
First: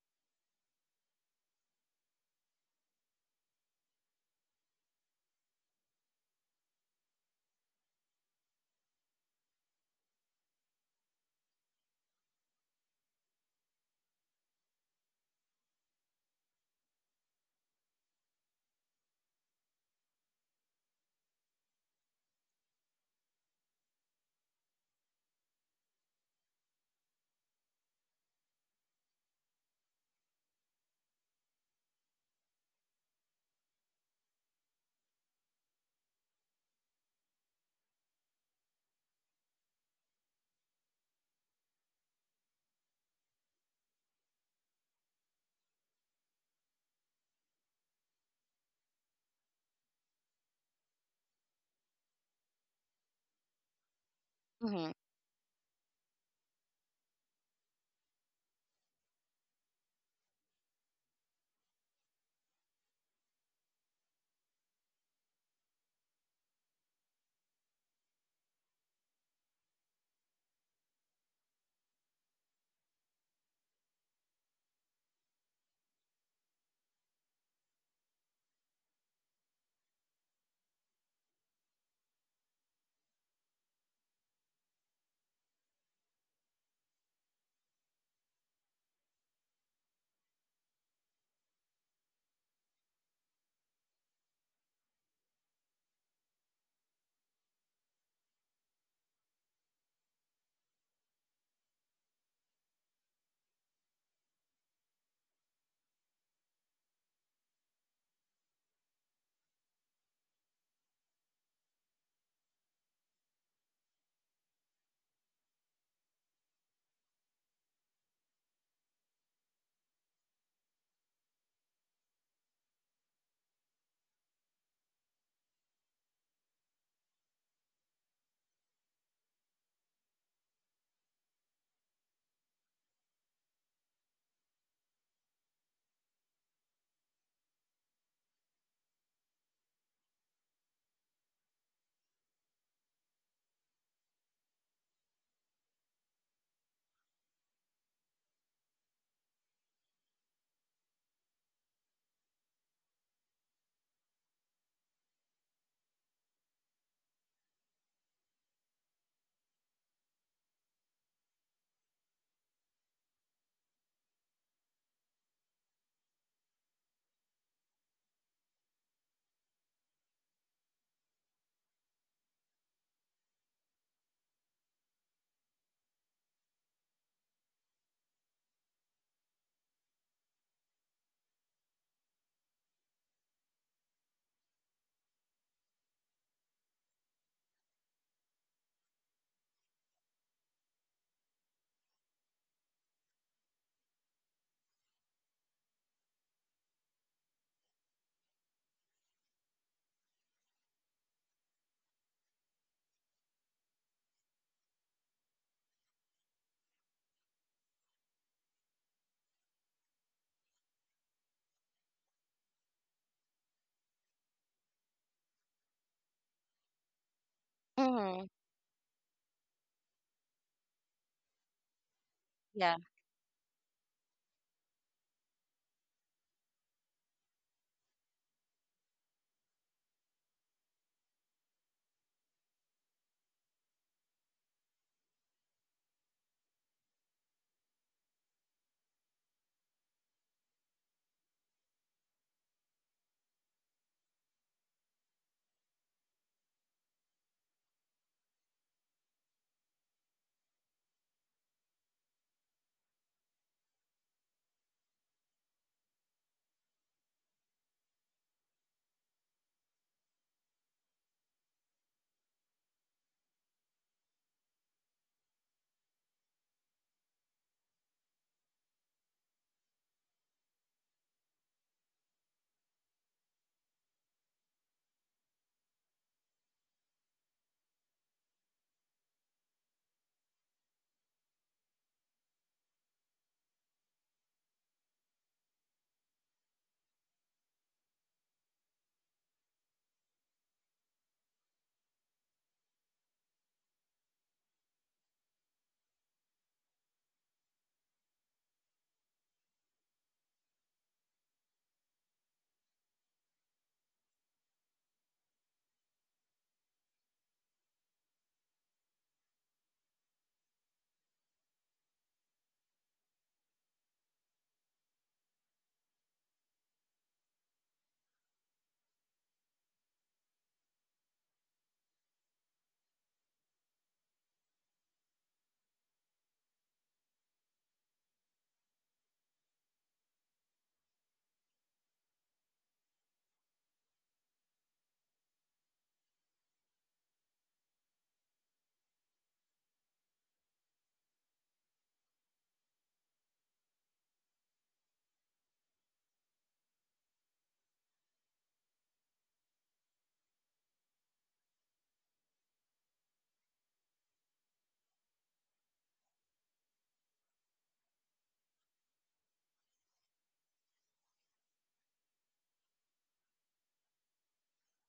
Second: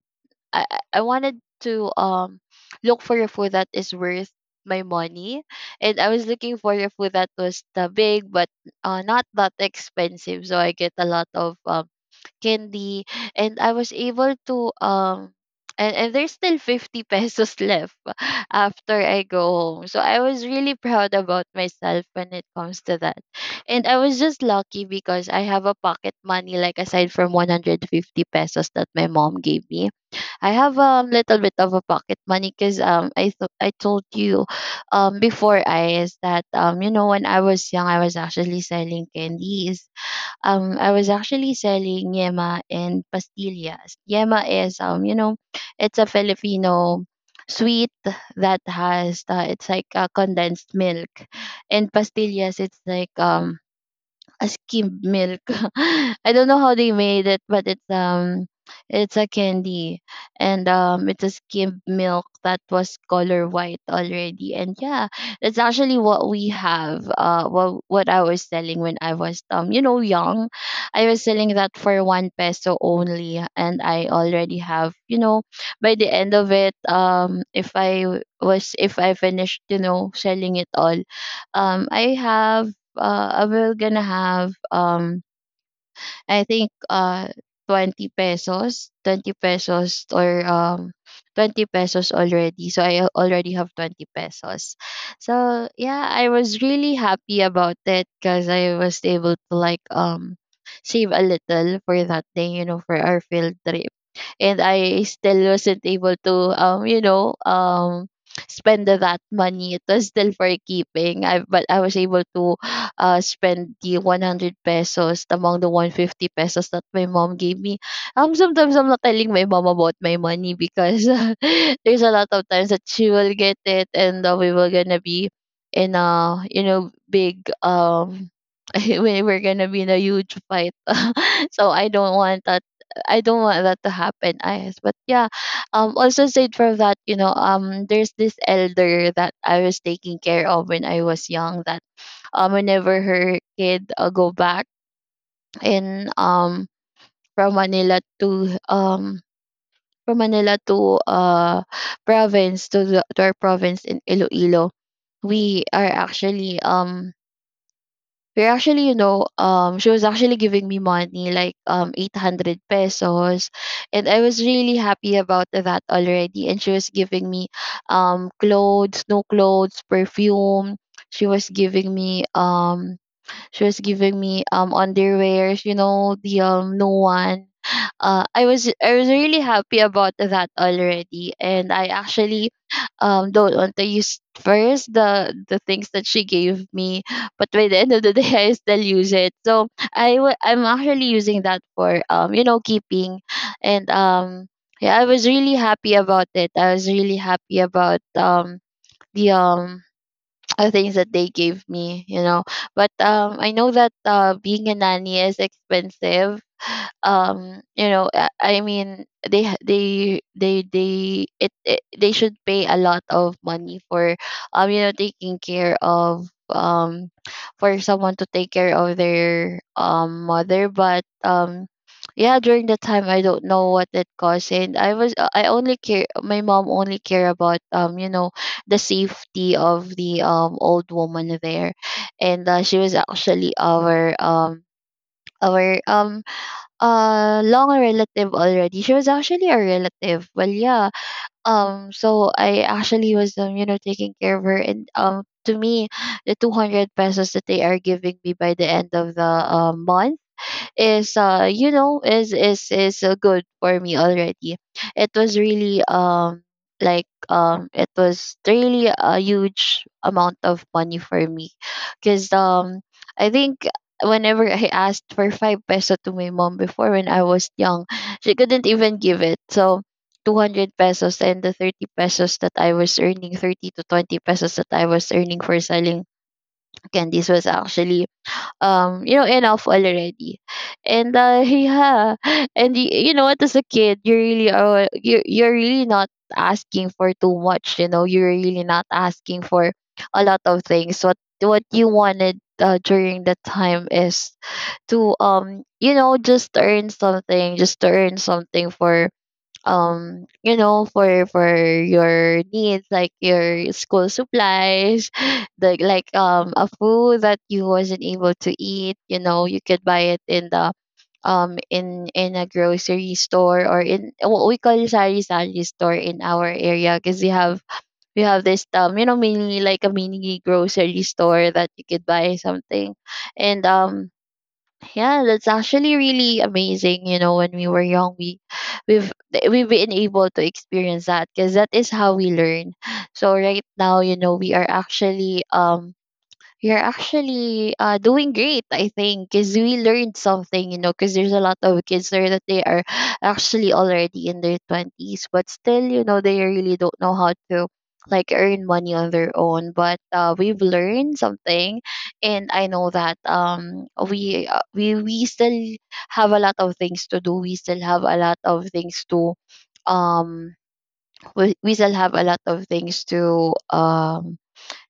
Speaker 2: I wanted to look for a food that is worth my money, and I was looking for a food that was the big, but not that expensive. So I get a lot of candy, and I was able to. And, there's still 50 pesos left after I go home. So I was really proud about myself when it comes to that. And I was just lucky because I have a pocket money, like aside from 150 pesos that my mom gave me. I have a little bit of a pocket money, because I told you before I is that you know when I was young I was actually selling candies. I was actually selling yema and pastillas. Yema is, you know, it's a Filipino sweet that has, it's like, condensed milk. And pastillas, it's like a
Speaker 1: Mm-hmm.
Speaker 2: skim milk. I don't know how they made it, but it's a candy. And it's a skim milk that was color white already. And yeah, that's actually what we have. What I was selling when I was, you know, young. I was selling that for one peso only, and I already have, you know, by the end of it, if I was if I finished, you know, selling it all, I have we're gonna have I think 20 pesos, 20 pesos or um 20 pesos already. So I already have 20 pesos. So yeah, I was really happy about it, cuz I was able to, like, save a little for that day, you know, for our field trip. And I still wasn't able to, spend that money. It was still for keeping. I but I was able to spend the 100 pesos among the 150 pesos that my mom gave me. Um, sometimes I'm not telling my mom about my money, because there's a lot of times that she will get it, and we were gonna be in a, you know, big we're gonna be in a huge fight. So I don't want that. I don't want that to happen, Ayes. But yeah, also aside from that, you know, there's this elder that I was taking care of when I was young. That, whenever her kid, go back in, from Manila to um from Manila to, province to the to our province in Iloilo, we are actually we're actually, you know, she was actually giving me money, like, 800 pesos. And I was really happy about that already. And she was giving me, clothes, new clothes, perfume. She was giving me um, She was giving me underwears, you know, the no one. I was really happy about that already, and I actually don't want to use first the things that she gave me, but by the end of the day, I still use it. So I'm actually using that for, you know, keeping, and yeah, I was really happy about it. I was really happy about the um the things that they gave me, you know. But I know that, being a nanny is expensive, you know I mean they ha- they it, it they should pay a lot of money for taking care of, for someone to
Speaker 1: Mm-hmm.
Speaker 2: take care of their mother. But yeah, during the
Speaker 1: Yeah.
Speaker 2: time I don't know what it cost, and I was I only care my mom only care about, you know, the safety of the old woman there. And she was actually our our um long relative already. She was actually a relative. Well, yeah. So I actually was, you know, taking care of her, and to me the 200 pesos that they are giving me by the end of the, month is, good for me already. It was really it was really a huge amount of money for me, because I think whenever I asked for five peso to my mom before when I was young, she couldn't even give it. So 200 pesos and the 30 pesos that I was earning, 30 to 20 pesos that I was earning for selling candies was actually, you know, enough already. And yeah. And you know what, as a kid you really are, you're really not asking for too much. You know, you're really not asking for a lot of things. What you wanted, during that time is to, you know, just earn something, just to earn something for, you know, for your needs, like your school supplies. The, like, a food that you wasn't able to eat, you know, you could buy it in the in a grocery store, or in what we call sari sari store in our area, because we have this, you know, mini, like a mini grocery store that you could buy something. And yeah, that's actually really amazing. You know, when we were young, we've we've been able to experience that because that is how we learn. So right now, you know, we are actually, you're actually, doing great, I think, because we learned something. You know, because there's a lot of kids there that they are actually already in their 20s, but still, you know, they really don't know how to, like, earn money on their own. But we've learned something, and I know that we still have a lot of things to do. We still have a lot of things to um we still have a lot of things to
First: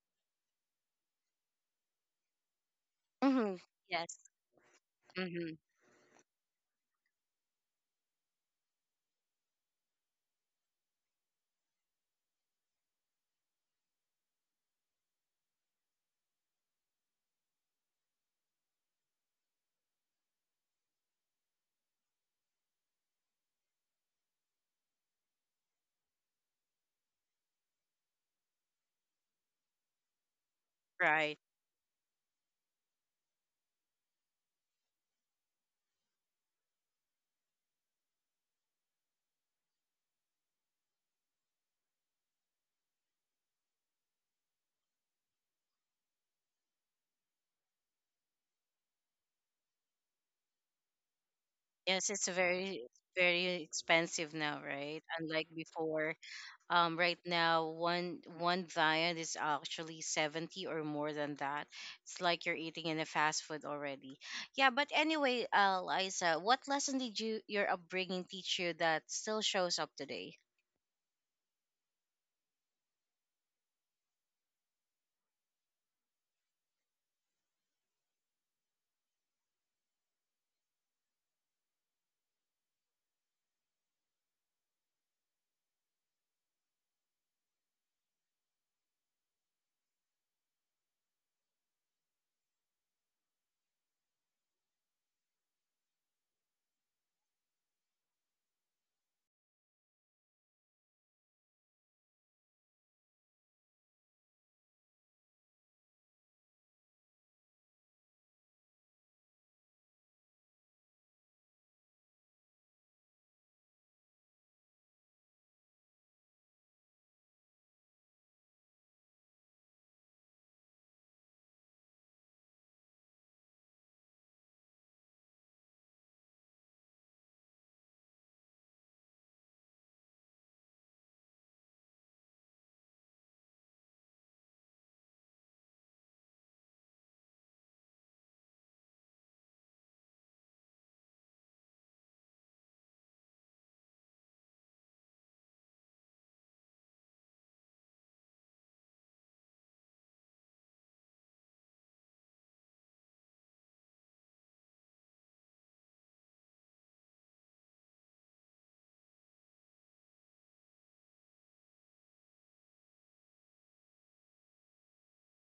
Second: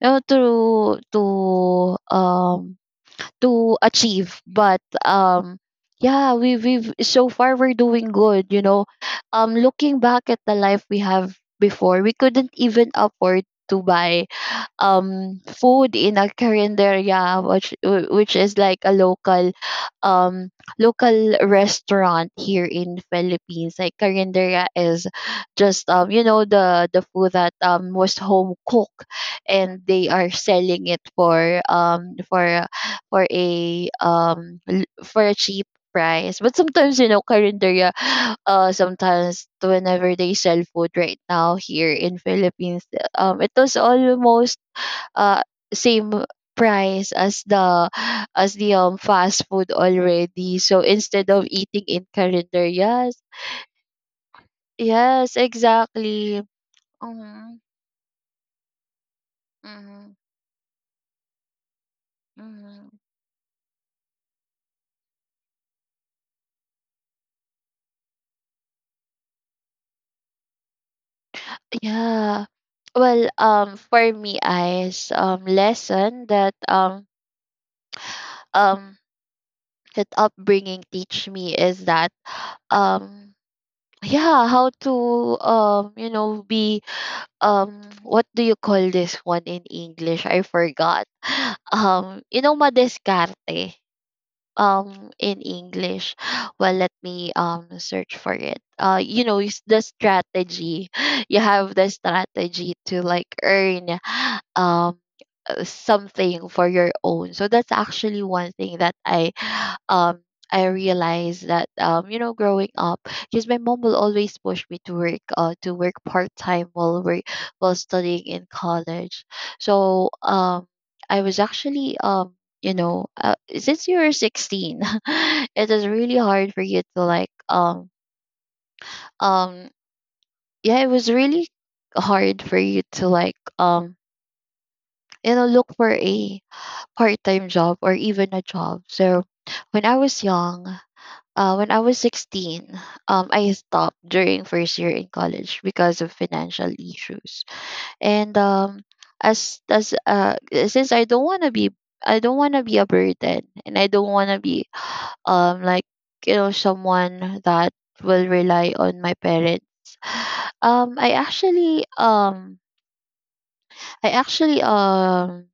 Speaker 2: know um
Speaker 1: Mm-hmm.
Speaker 2: to
Speaker 1: Yes.
Speaker 2: achieve, but
Speaker 1: Mm-hmm.
Speaker 2: yeah, we've so far, we're doing good. Looking back at the life we have before, we couldn't even afford to buy food in a carinderia, which is like a local um local restaurant here in Philippines. Like, carinderia is just the food that was home cooked, and they are selling it
Speaker 1: Right.
Speaker 2: for a cheap price. But sometimes, you know, carinderia, sometimes whenever they sell food right now here in Philippines, it was almost uh same price as the fast food already. So instead of eating in
Speaker 1: Yes, it's
Speaker 2: calendar,
Speaker 1: very
Speaker 2: yes,
Speaker 1: very expensive now, right?
Speaker 2: yes,
Speaker 1: Unlike before.
Speaker 2: exactly.
Speaker 1: Right
Speaker 2: Mm-hmm.
Speaker 1: now, one diet is actually
Speaker 2: Mm-hmm.
Speaker 1: 70 or more than that. It's like you're eating
Speaker 2: Mm-hmm.
Speaker 1: in a fast food already. Yeah, but anyway, Liza, what lesson did your upbringing teach you that still shows up today?
Speaker 2: Yeah. Well, for me, I's lesson that um that upbringing teach me is that um yeah, how to be what do you call this one in English? I forgot. Madiskarte. In English Well, let me search for it. It's the strategy. You have the strategy to like earn um something for your own. So that's actually one thing that I um I realized that growing up, because my mom will always push me to work to work part time while we while studying in college. So I was actually since you're 16 it is really hard for you to like um yeah it was really hard for you to like look for a part-time job or even a job. So when I was young, when I was 16, I stopped during first year in college because of financial issues. And as Since I don't want to be, a burden, and I don't want to be um like someone that will rely on my parents. Um I actually I actually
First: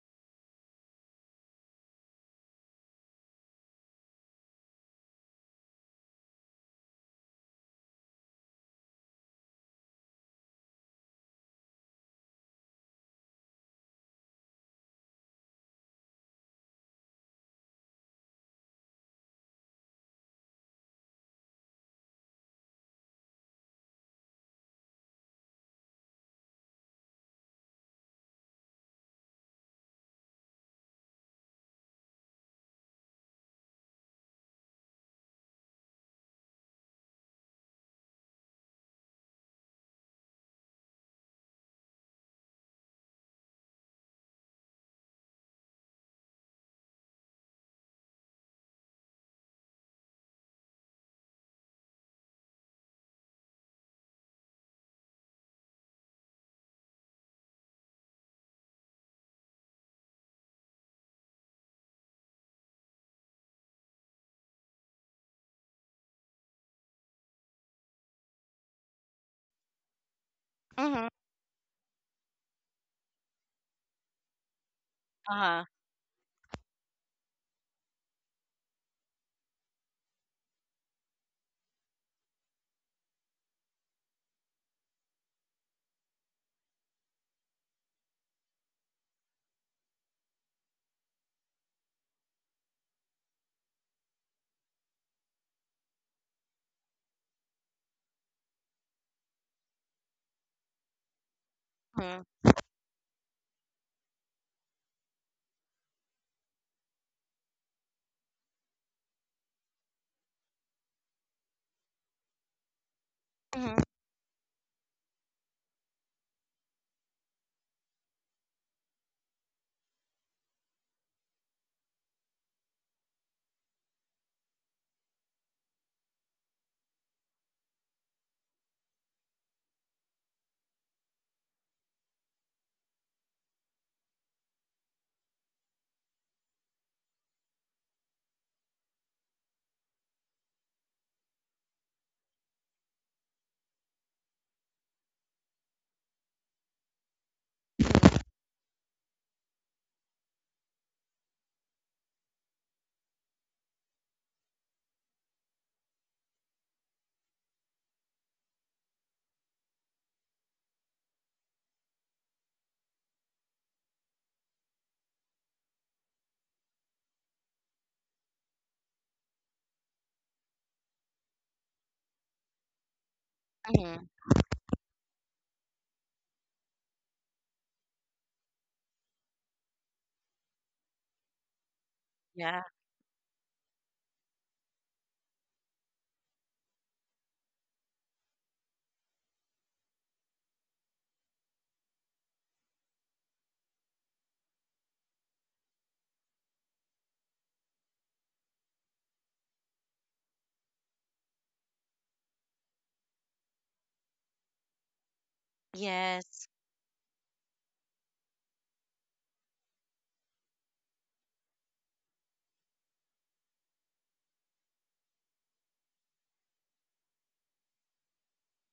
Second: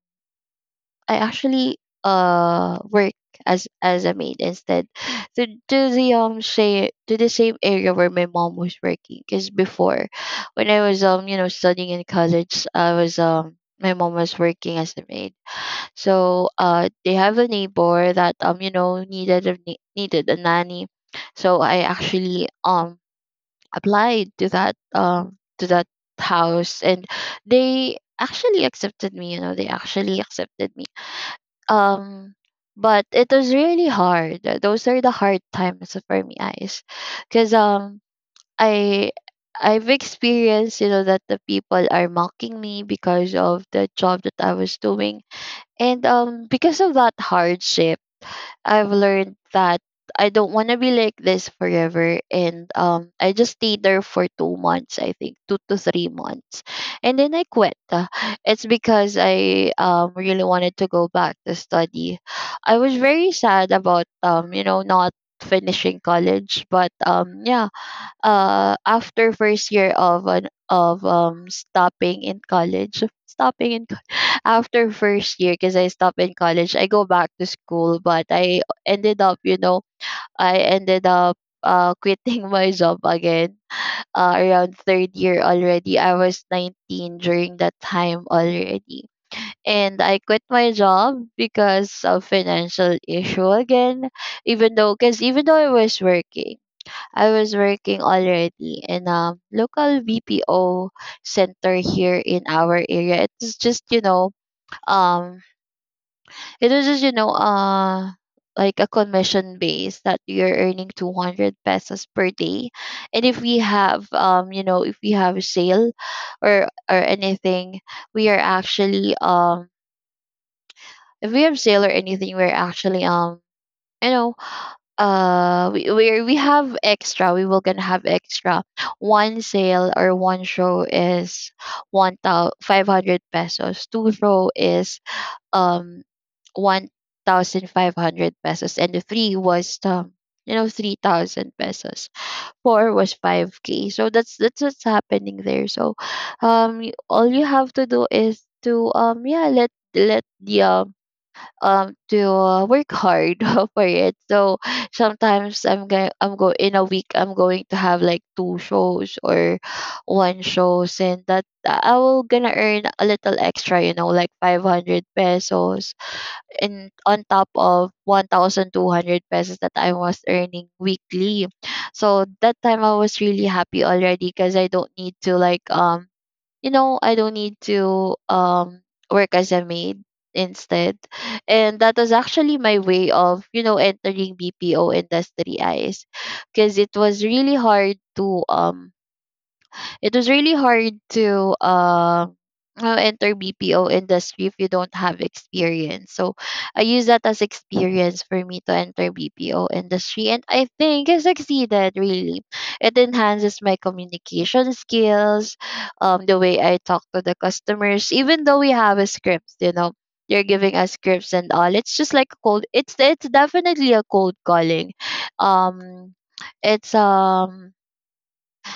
Speaker 2: I actually work as a maid instead, to the same area where my mom was working. Because before, when I was studying in college, I was my mom was working as a maid. So they have a neighbor that needed needed a nanny. So I actually applied to that house, and they actually accepted me. You know, they actually accepted me. Um, but it was really hard. Those are the hard times for me, guys, because I. I've experienced, you know, that the people are mocking me because of the job that I was doing, and because of that hardship, I've learned that I don't want to be like this forever. And I just stayed there for 2 months, I think, 2 to 3 months, and then I quit. It's because I really wanted to go back to study. I was very sad about not finishing college, but yeah, after first year of an of
Speaker 1: Mm-hmm.
Speaker 2: stopping in college, stopping in after first year,
Speaker 1: Uh-huh.
Speaker 2: because I stopped in college, I go back to school, but I ended up, you know, I ended up quitting my job again, around third year already. I was 19 during that time already. And I quit my job because of financial issue again. Because even though I was working already in a local BPO center here
Speaker 1: Mm-hmm.
Speaker 2: in our area. Um, it was just, you know, like a commission base that you're earning 200 pesos per day. And if we
Speaker 1: Mm-hmm.
Speaker 2: have you know, if we have a sale or anything, we are actually if we have sale or anything, we're actually you know we have extra. We will gonna have extra. One sale or one show is 1,500 pesos. Two show is um 1,500 pesos, and the three was 3,000 pesos. Four was 5K. So that's what's happening there. So all you have to do is to yeah, let let the to work hard for it. So sometimes I'm going I'm go in a week, I'm going to have like two shows or one shows, and that I will gonna earn a little extra, you know, like 500 pesos in on top of 1,200 pesos that I was earning weekly. So that time I was really happy
Speaker 1: Mm-hmm.
Speaker 2: already, because I don't need to work as a maid instead. And that was actually
Speaker 1: Yeah.
Speaker 2: my way of, you know, entering BPO industry eyes, because it was really hard to enter BPO industry if you don't have experience. So I use that as experience for me to enter BPO industry, and I think I succeeded. Really, it enhances my communication skills, the
Speaker 1: Yes.
Speaker 2: way I talk to the customers, even though we have a script, you know. They're giving us scripts and all. It's just like a cold. It's definitely a cold calling. Um, it's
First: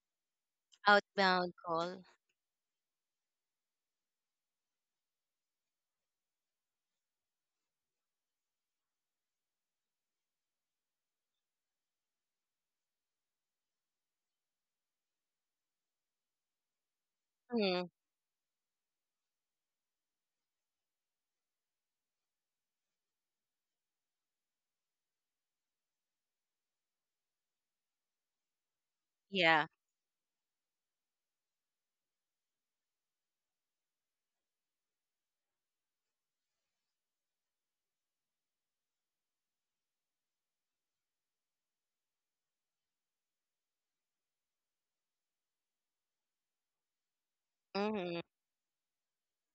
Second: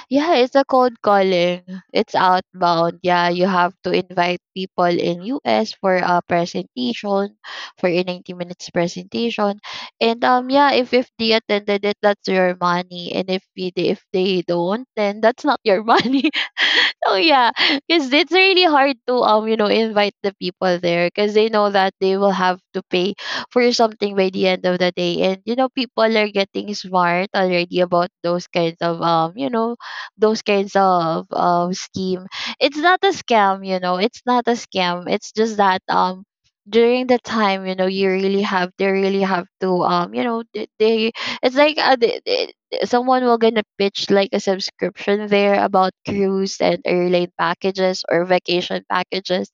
Speaker 2: Yeah, it's a cold
Speaker 1: Outbound
Speaker 2: calling.
Speaker 1: call.
Speaker 2: It's outbound. Yeah, you have to invite people in US for a presentation, for a 90 minutes presentation. And yeah, if they attended it, that's your money. And if they don't, then that's not your money. So yeah,
Speaker 1: Mm-hmm.
Speaker 2: because it's really hard to invite the people there, because they know that they will have to pay for something by the end of the day. And you know, people are getting smart already about
Speaker 1: Yeah.
Speaker 2: those kinds of scheme. It's not a scam, you know. It's not a scam. It's just that during the time, you know, you really have they really have to you know they it's like they, someone will gonna pitch like a subscription there about cruise and airline packages
Speaker 1: Mm-hmm.
Speaker 2: or vacation packages,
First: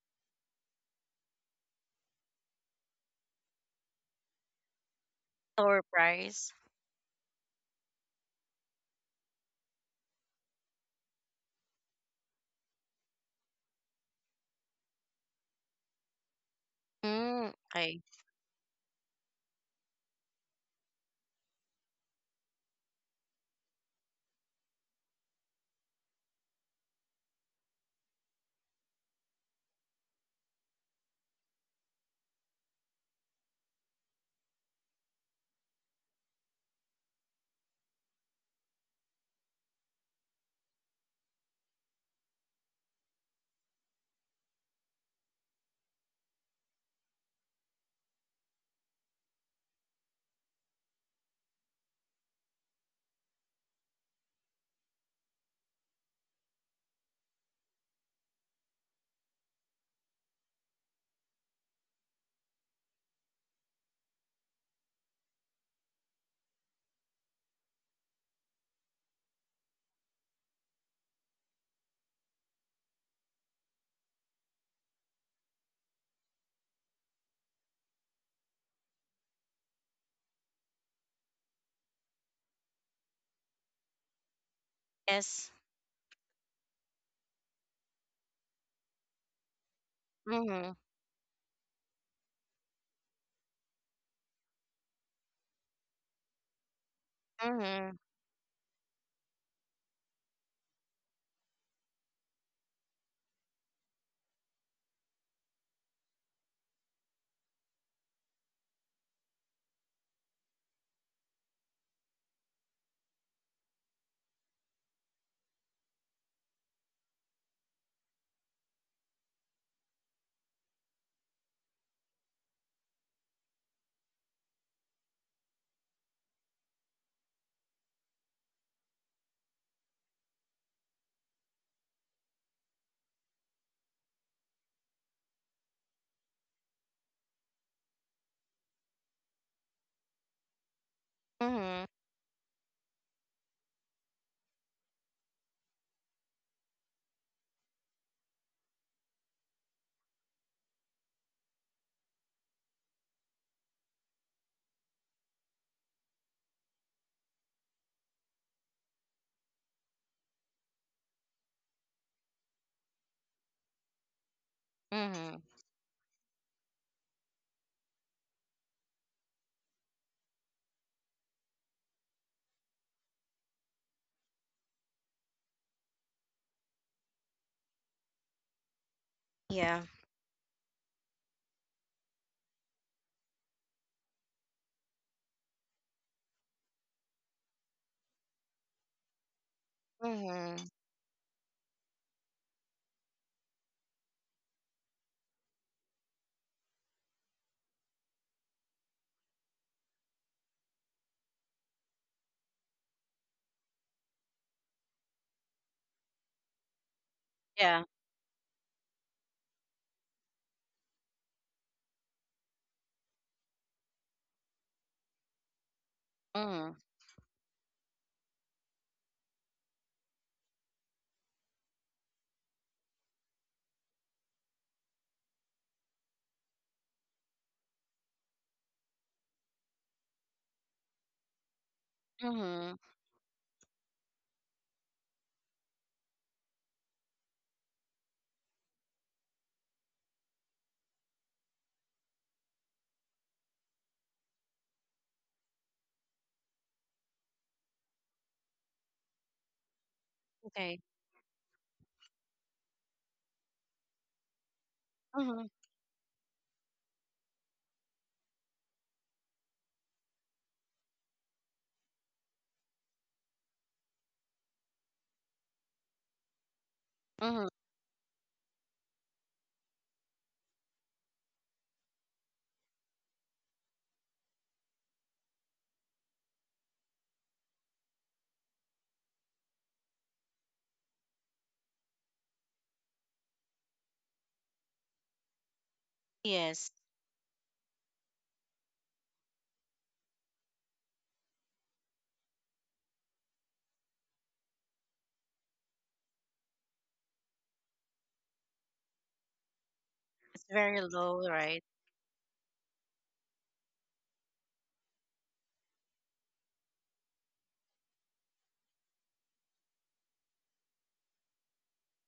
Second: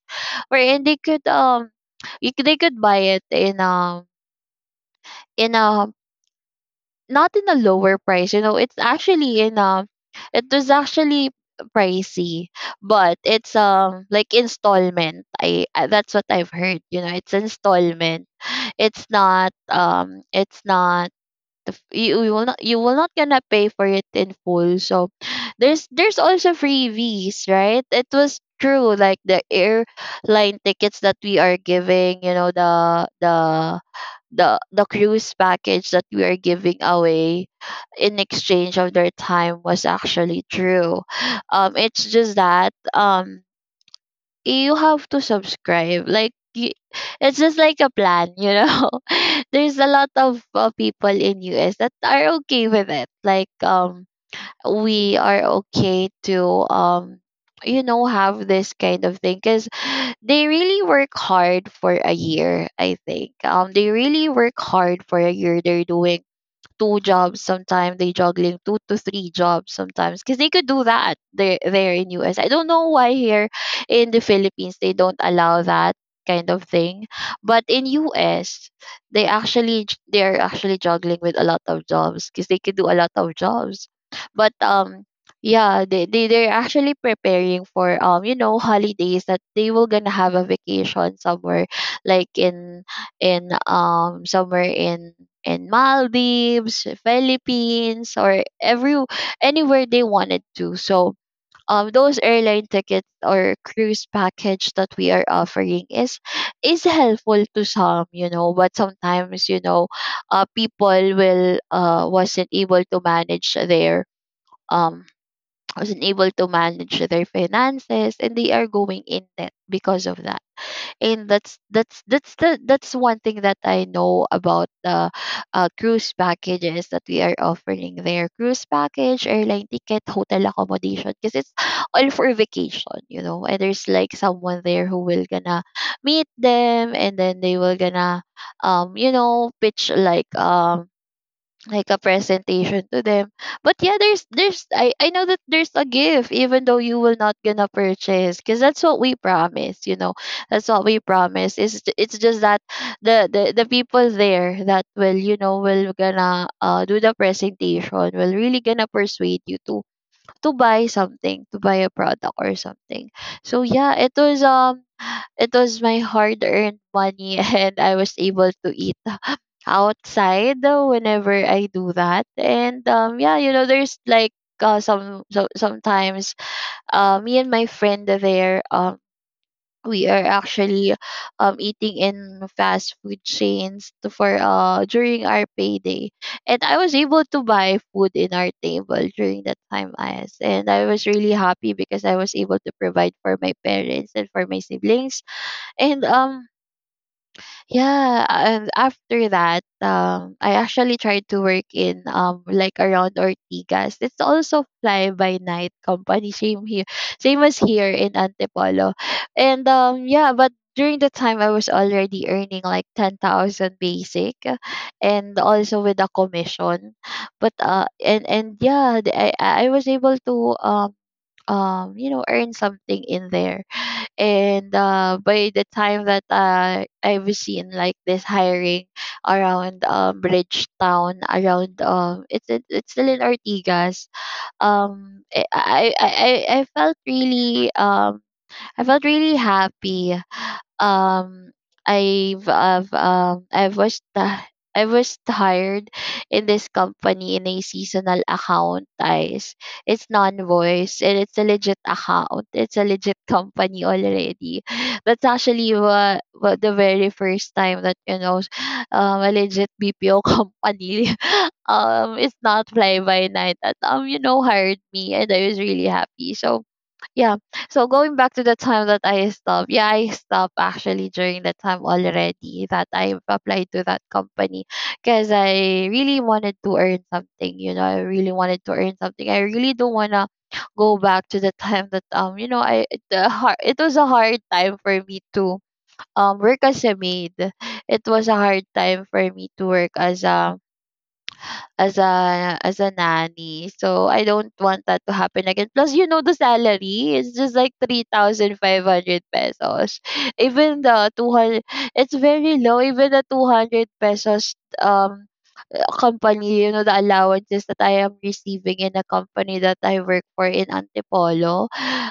Speaker 2: wherein they could buy it in
Speaker 1: Lower
Speaker 2: a
Speaker 1: price.
Speaker 2: not in a lower price, you know. It was actually pricey, but it's like installment. I that's what I've heard, you know. It's
Speaker 1: Mm, okay.
Speaker 2: installment. It's not the f- You will not gonna pay for it in full. So there's also freebies, right? It was true, like the airline tickets that we are giving, you know, the cruise package that we are giving away in exchange of their time was actually true. It's just that you have to subscribe. It's just like a plan, you know. There's a lot of people in US that are okay with it. We are okay to um have this kind of thing, because they really work hard for a year I think they really work hard for a year. They're doing two jobs sometimes. They juggling two to three jobs sometimes, because they could do that there in US. I don't know why here in the Philippines they don't allow that kind of thing. But in US, they're actually juggling with a lot of jobs, because they could do a lot of jobs, but
Speaker 1: Yes.
Speaker 2: yeah, they're actually preparing for holidays that they will gonna have a
Speaker 1: Mm-hmm.
Speaker 2: vacation somewhere, like in somewhere in Maldives,
Speaker 1: Mm-hmm.
Speaker 2: Philippines, or every anywhere they wanted to. So those airline tickets or cruise package that we are offering is helpful to some, you know, but sometimes, you know, people will wasn't able to manage their um wasn't able to manage their finances, and they are going in debt because of that. And that's one thing that I know about the cruise packages that we are offering there. Cruise package, airline ticket, hotel accommodation, because it's all for vacation, you know. And there's like someone there who will gonna meet them, and then they will gonna pitch
Speaker 1: Mm-hmm.
Speaker 2: like a presentation to them. But yeah, there's I know that there's a gift even though you will not gonna purchase, because that's what we promise, you know. That's what we promise. It's just that the people there that will, you know, will gonna do the presentation will really gonna persuade you to buy something, to buy a product or something. So yeah,
Speaker 1: Mm-hmm.
Speaker 2: it was my hard earned money and I was able to eat outside, whenever I do that. And yeah, you know, there's like sometimes me and my friend there
Speaker 1: Yeah.
Speaker 2: we are actually eating in fast food chains to- for during our payday, and I was able to buy food in our table during that time as
Speaker 1: Mm-hmm.
Speaker 2: and I was really happy because I was able to provide for my parents and for my siblings. and um yeah, and after that, I actually tried to work in like around Ortigas. It's also fly by night company, same here, same as
Speaker 1: Yeah.
Speaker 2: here in Antipolo. And yeah, but During the time I was already earning like 10,000 basic, and also with a
Speaker 1: Mm,
Speaker 2: commission. But and yeah, I was able to um earn something in there. And by the time that I've seen like this hiring around Bridgetown,
Speaker 1: mm-hmm.
Speaker 2: it's still in Ortigas. I felt really I felt really happy. um I've I've um I've was ti- I was hired in this company in a seasonal account, guys. It's
Speaker 1: Okay.
Speaker 2: non-voice and it's a legit account. It's a legit company already. That's
Speaker 1: Mm-hmm.
Speaker 2: actually what, the very first time that, you know, a legit BPO company it's not fly by night that, you know, hired me, and I was really happy. So yeah.
Speaker 1: Mm-hmm.
Speaker 2: So going back to the time that I stopped, yeah, I stopped actually during the time already that I applied to that company because I really wanted to earn something. You know, I really wanted to earn something. I really don't wanna go back to the time that, you know, it was a hard time for me to work
Speaker 1: Yes.
Speaker 2: as a maid. It was a hard time for me to work as a nanny. So I don't want that to happen again. Plus, you know, the salary, it's just like 3,500 pesos.
Speaker 1: It's
Speaker 2: Even
Speaker 1: very
Speaker 2: the
Speaker 1: low,
Speaker 2: 200,
Speaker 1: right?
Speaker 2: it's very low. Even the 200 pesos um company, you know, the allowances that I am receiving in the company that I work for in Antipolo,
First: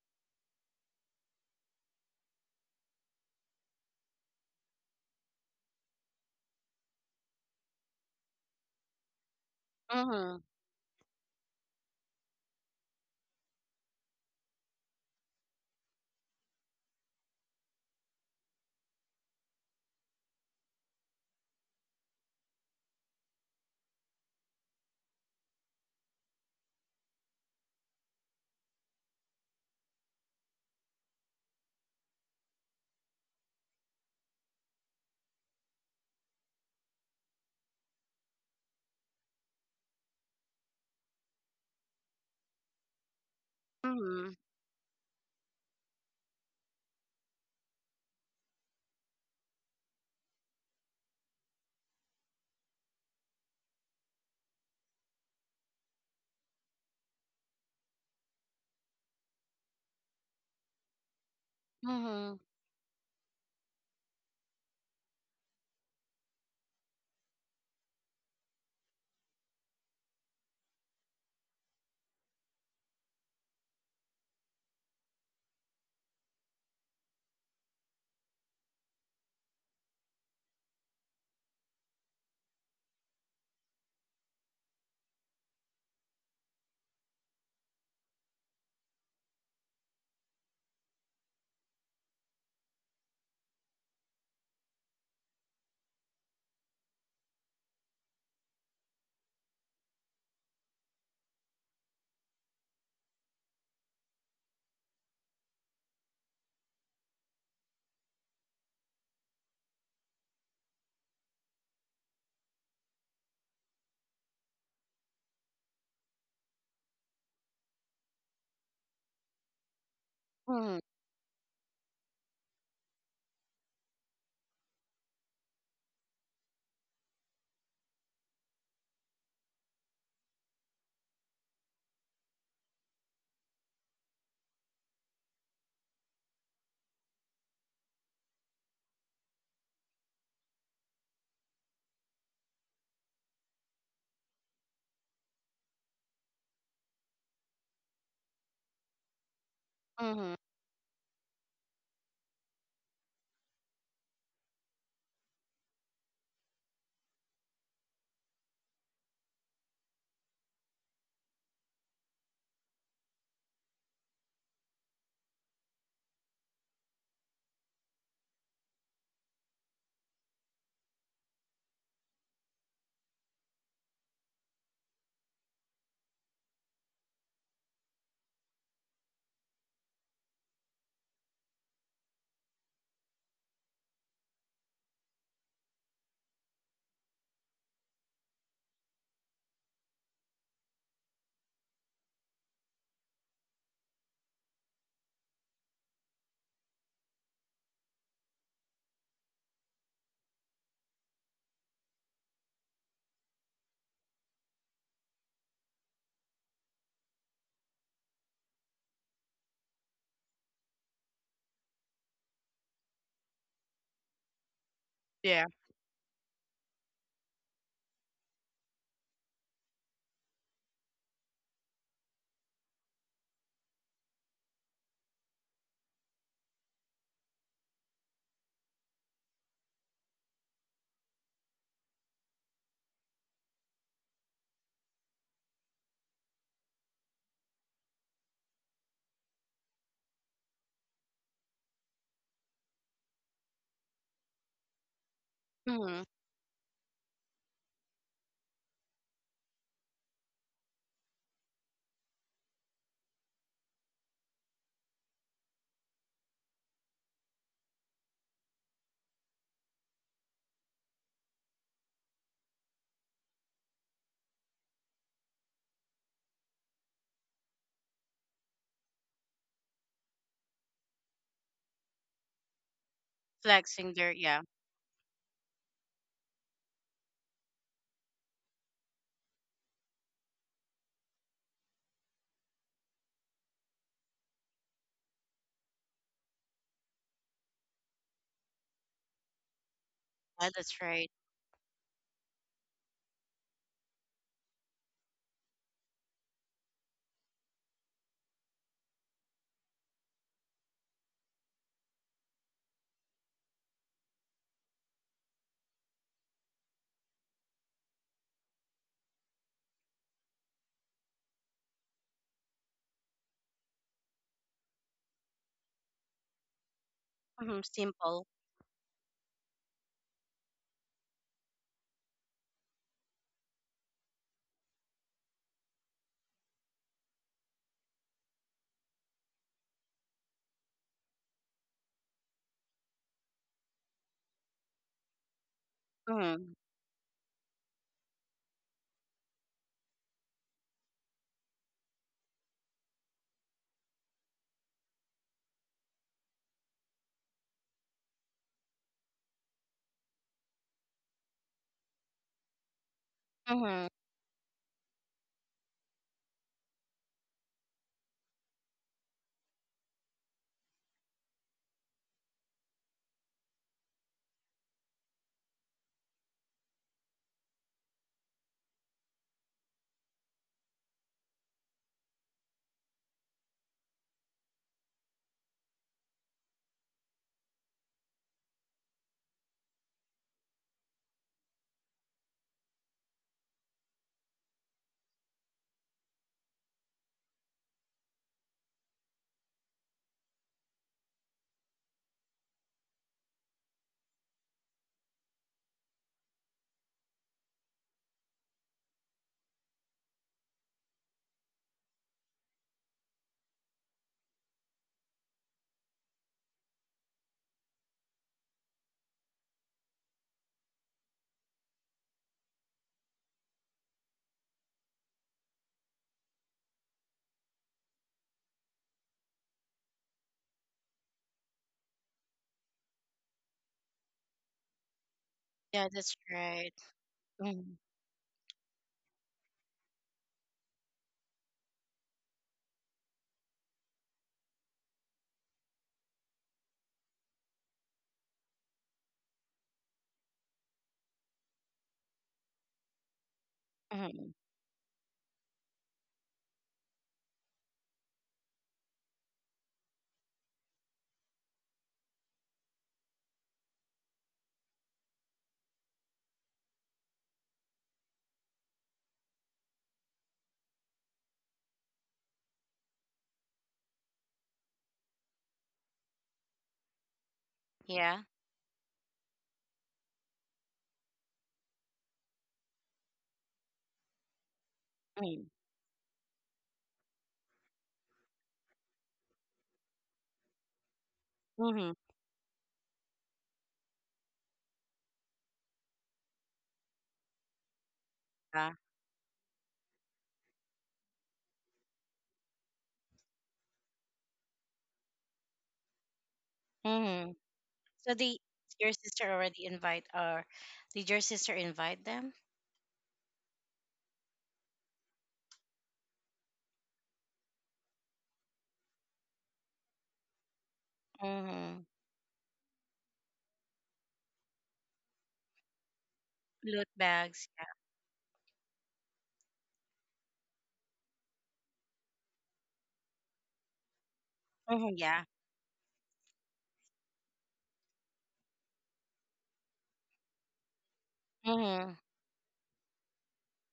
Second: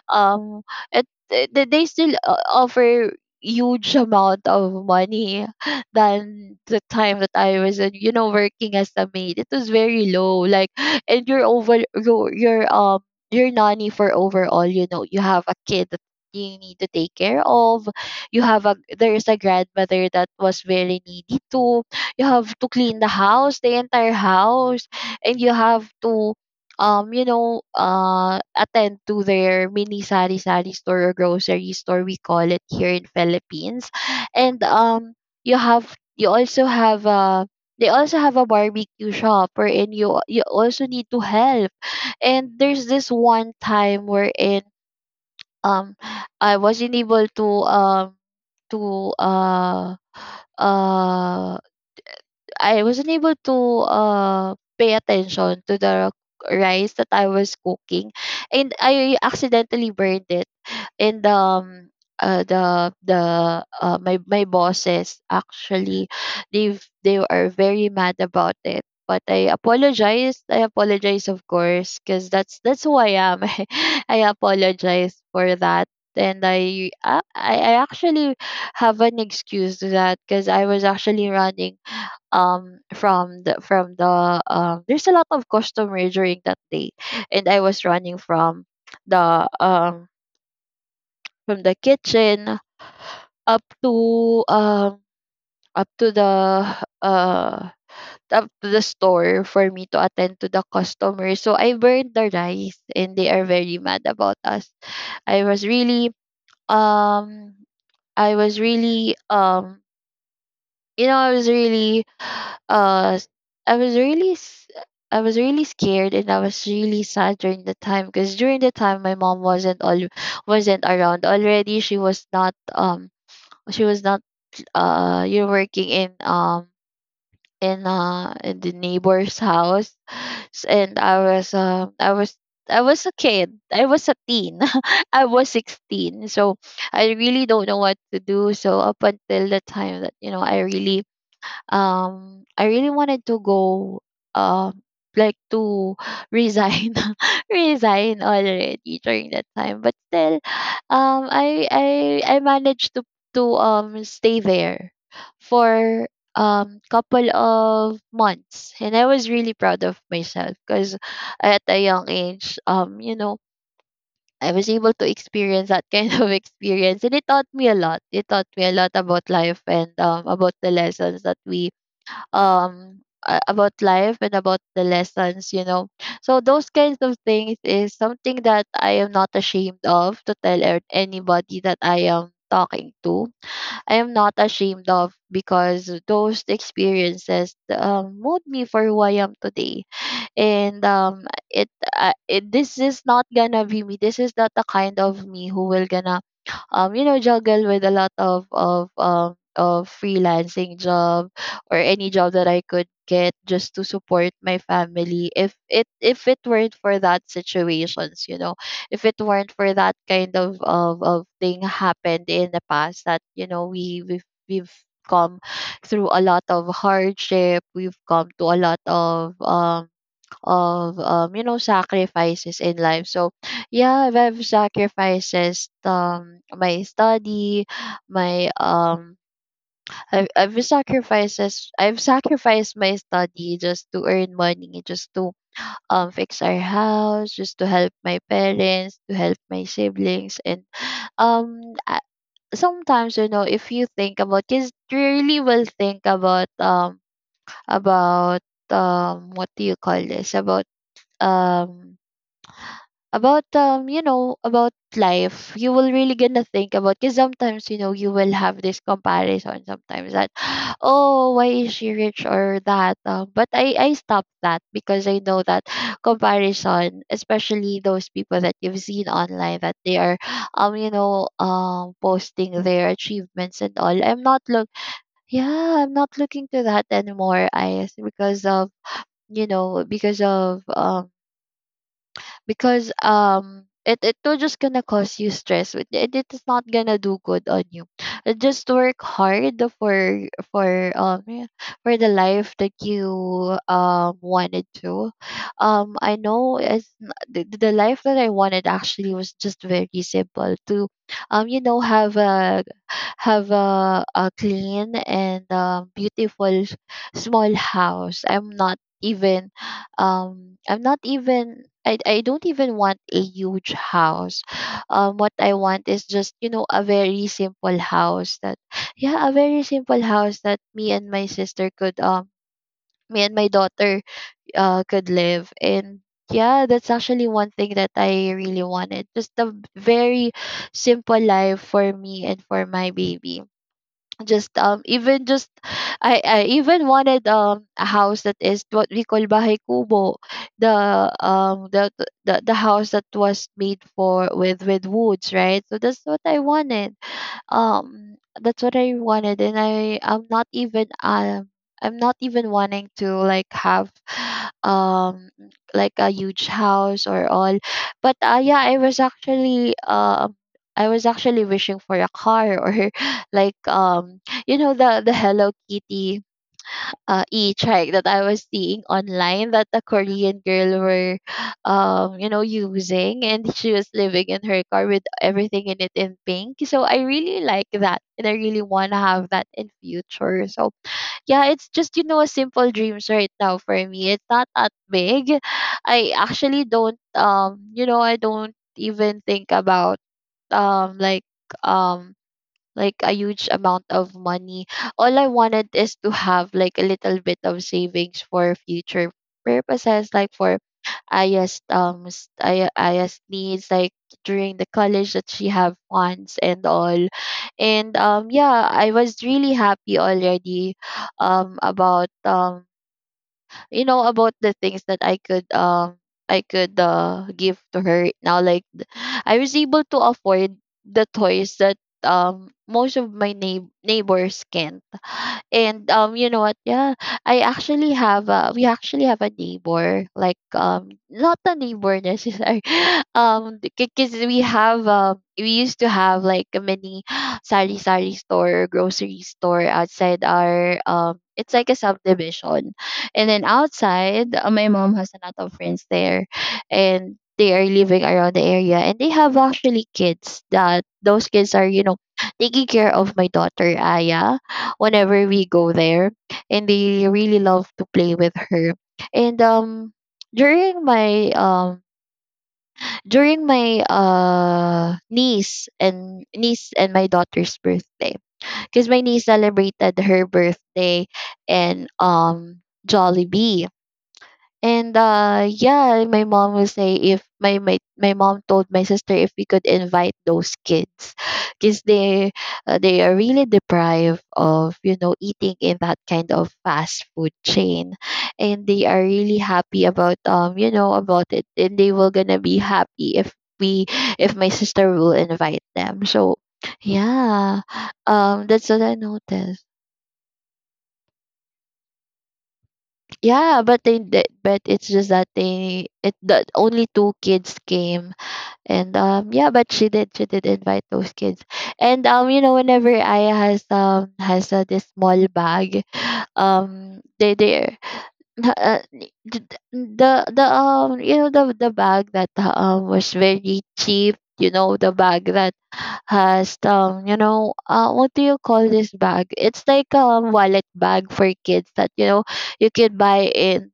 Speaker 2: um, it, it, they still offer huge amount of money than the time that I was, you know, working as a maid. It was very
Speaker 1: Mm-hmm.
Speaker 2: low, like, and you're over, um, your nanny for overall, you know, you have a kid that you need to take care of. You have a There is a grandmother that was very needy too. You have to clean the house, the entire house, and you have to you know, attend to their mini sari sari store, or grocery store we call it here in Philippines. And you have you also have a They also have a barbecue shop wherein you also need to help. And there's this one time
Speaker 1: Mm-hmm.
Speaker 2: wherein, um I wasn't able to to uh uh I wasn't able to pay attention to the rice that I was cooking, and I accidentally burned it. And
Speaker 1: Mm-hmm.
Speaker 2: the My my bosses actually, they are very mad about it, but I apologized. I apologize, of course, because that's who I am. I apologize for that, and I actually have an excuse to that because I was actually running from the there's a lot of customer during that day, and I was running the um from the kitchen up to up to the uh up to the store for me to attend to the customers, so I burned the rice and they are very mad about us. I was really um I was really You know, I was really, uh, s- I was really, s- I was really scared, and I was really sad during the time because during the time my mom wasn't all
Speaker 1: Mm-hmm.
Speaker 2: wasn't around already. She was not you're working in in the neighbor's house. And I was I was a kid. I was a teen. I was 16. So I really don't know what to do. So up until the time that, you know, I really wanted to go um like to resign, resign already during that time, but
Speaker 1: Mm-hmm.
Speaker 2: still, um I I I managed to stay there for couple of months, and I was really proud of myself because at a young age, you know, I was able to experience that kind of experience, and it taught me a lot. It taught me a lot about life, and, about life and about the lessons, you know. So those kinds of things is something that I am not ashamed of to tell anybody that I am talking to. I am not ashamed of because those experiences mold me for who I am today. And it, it This is not gonna be me. This is not the kind of me who will gonna you know, juggle with a lot of freelancing job, or any job that I could get just to support my family, if it weren't for that situations, you know, if it weren't for that kind of thing happened in the past that, you know, we've come
Speaker 1: Yeah.
Speaker 2: through a lot of hardship. We've come to a lot of you know, sacrifices in life. So yeah, I've sacrifices my study, my I've sacrifices I've sacrificed my study just to earn money, just to fix our house, just to help my parents, to help my siblings, and um I- sometimes, you know, if you think about kids, really will
Speaker 1: Mm-hmm.
Speaker 2: think about what do you call this um about you know, about life, you will really gonna think about, because sometimes, you know, you will have this comparison sometimes that, oh, why is she rich, or that, but I stop that because I know that, comparison, especially those people that you've seen online that they are you know, posting their achievements and
Speaker 1: Flexing
Speaker 2: all.
Speaker 1: there.
Speaker 2: I'm
Speaker 1: Yeah.
Speaker 2: not look Yeah, I'm not looking to that anymore, I, because of, you know, because of, because it, it will just gonna cause you stress. It is not gonna do good on you. Just work hard for
Speaker 1: Yeah, that's
Speaker 2: for
Speaker 1: right.
Speaker 2: yeah, for the life that you wanted to. I know it's the life that I wanted actually was just very simple, to you know, have a, a clean and, beautiful small house. I'm not even I'm not even, I don't even want a huge house. What I want is just, you know, a very
Speaker 1: Mm-hmm.
Speaker 2: simple
Speaker 1: Simple.
Speaker 2: house that, yeah, a very simple house that me and my sister could me and my daughter could live and, yeah, that's actually one thing that I really wanted, just a very simple life for me and for my baby. Just even just, I
Speaker 1: Mm-hmm.
Speaker 2: even wanted a house that is what we call bahay kubo, the um the the house that was made for with woods, right? So that's what I wanted. That's what I wanted, and I'm not even I'm not even wanting to like
Speaker 1: Mm-hmm.
Speaker 2: have um like a huge house or all. But yeah, I was actually wishing for a car, or like, you know, the Hello Kitty e-trike that I was seeing online, that a Korean girl were, you know, using, and she was living in her car with everything in it in pink. So I really like that, and I really wanna have that in future. So yeah, it's just, you know, simple dreams right now for me. It's not that big. I actually don't, you know, I don't even think about um like um like a huge amount of money. All I wanted is to have like a little bit of savings for future purposes, like for Aya's Aya's needs, like during the college that she have funds and all. And Yeah, I was really happy already about you know, about the things that I could give to her right now, like I was able to afford the toys that most of my neighbors can't.
Speaker 1: Yeah,
Speaker 2: And
Speaker 1: that's
Speaker 2: You know what?
Speaker 1: right.
Speaker 2: Yeah, I
Speaker 1: Mm-hmm.
Speaker 2: actually have a we actually have a neighbor like not a neighbor necessarily because we used to have like a mini sari sari store grocery store outside our it's like a subdivision. And then
Speaker 1: Mm-hmm.
Speaker 2: outside my mom has a lot of friends there, and they are living around the area, and they have actually kids that those kids are taking care of my daughter Aya whenever we go there, and they really love to play with her. And during my um during my niece and my daughter's birthday,
Speaker 1: Yeah.
Speaker 2: because my niece celebrated her birthday in Jollibee. And
Speaker 1: Mm-hmm.
Speaker 2: yeah, my mom will say if my my, my mom told my sister if we could invite those kids, because
Speaker 1: Mm-hmm.
Speaker 2: they are really deprived of, eating in that kind of fast food chain, and
Speaker 1: Yeah.
Speaker 2: they are really happy about it, and they will going to be happy if we if my sister will invite them. So,
Speaker 1: Mm-hmm.
Speaker 2: yeah.
Speaker 1: So the
Speaker 2: That's what
Speaker 1: your
Speaker 2: I
Speaker 1: sister
Speaker 2: noticed.
Speaker 1: already invite, or did your sister invite them?
Speaker 2: Yeah, but it's just that the only two kids came. And yeah, but she did invite those kids.
Speaker 1: Mm-hmm.
Speaker 2: And you know whenever Aya has has this small bag,
Speaker 1: Loot bags. Yeah.
Speaker 2: they uh, the the, you know the bag that was very cheap. You know the
Speaker 1: Mm-hmm. Yeah.
Speaker 2: bag that has what do you call this bag? It's like a wallet bag for kids that
Speaker 1: Mm-hmm.
Speaker 2: you know you could buy in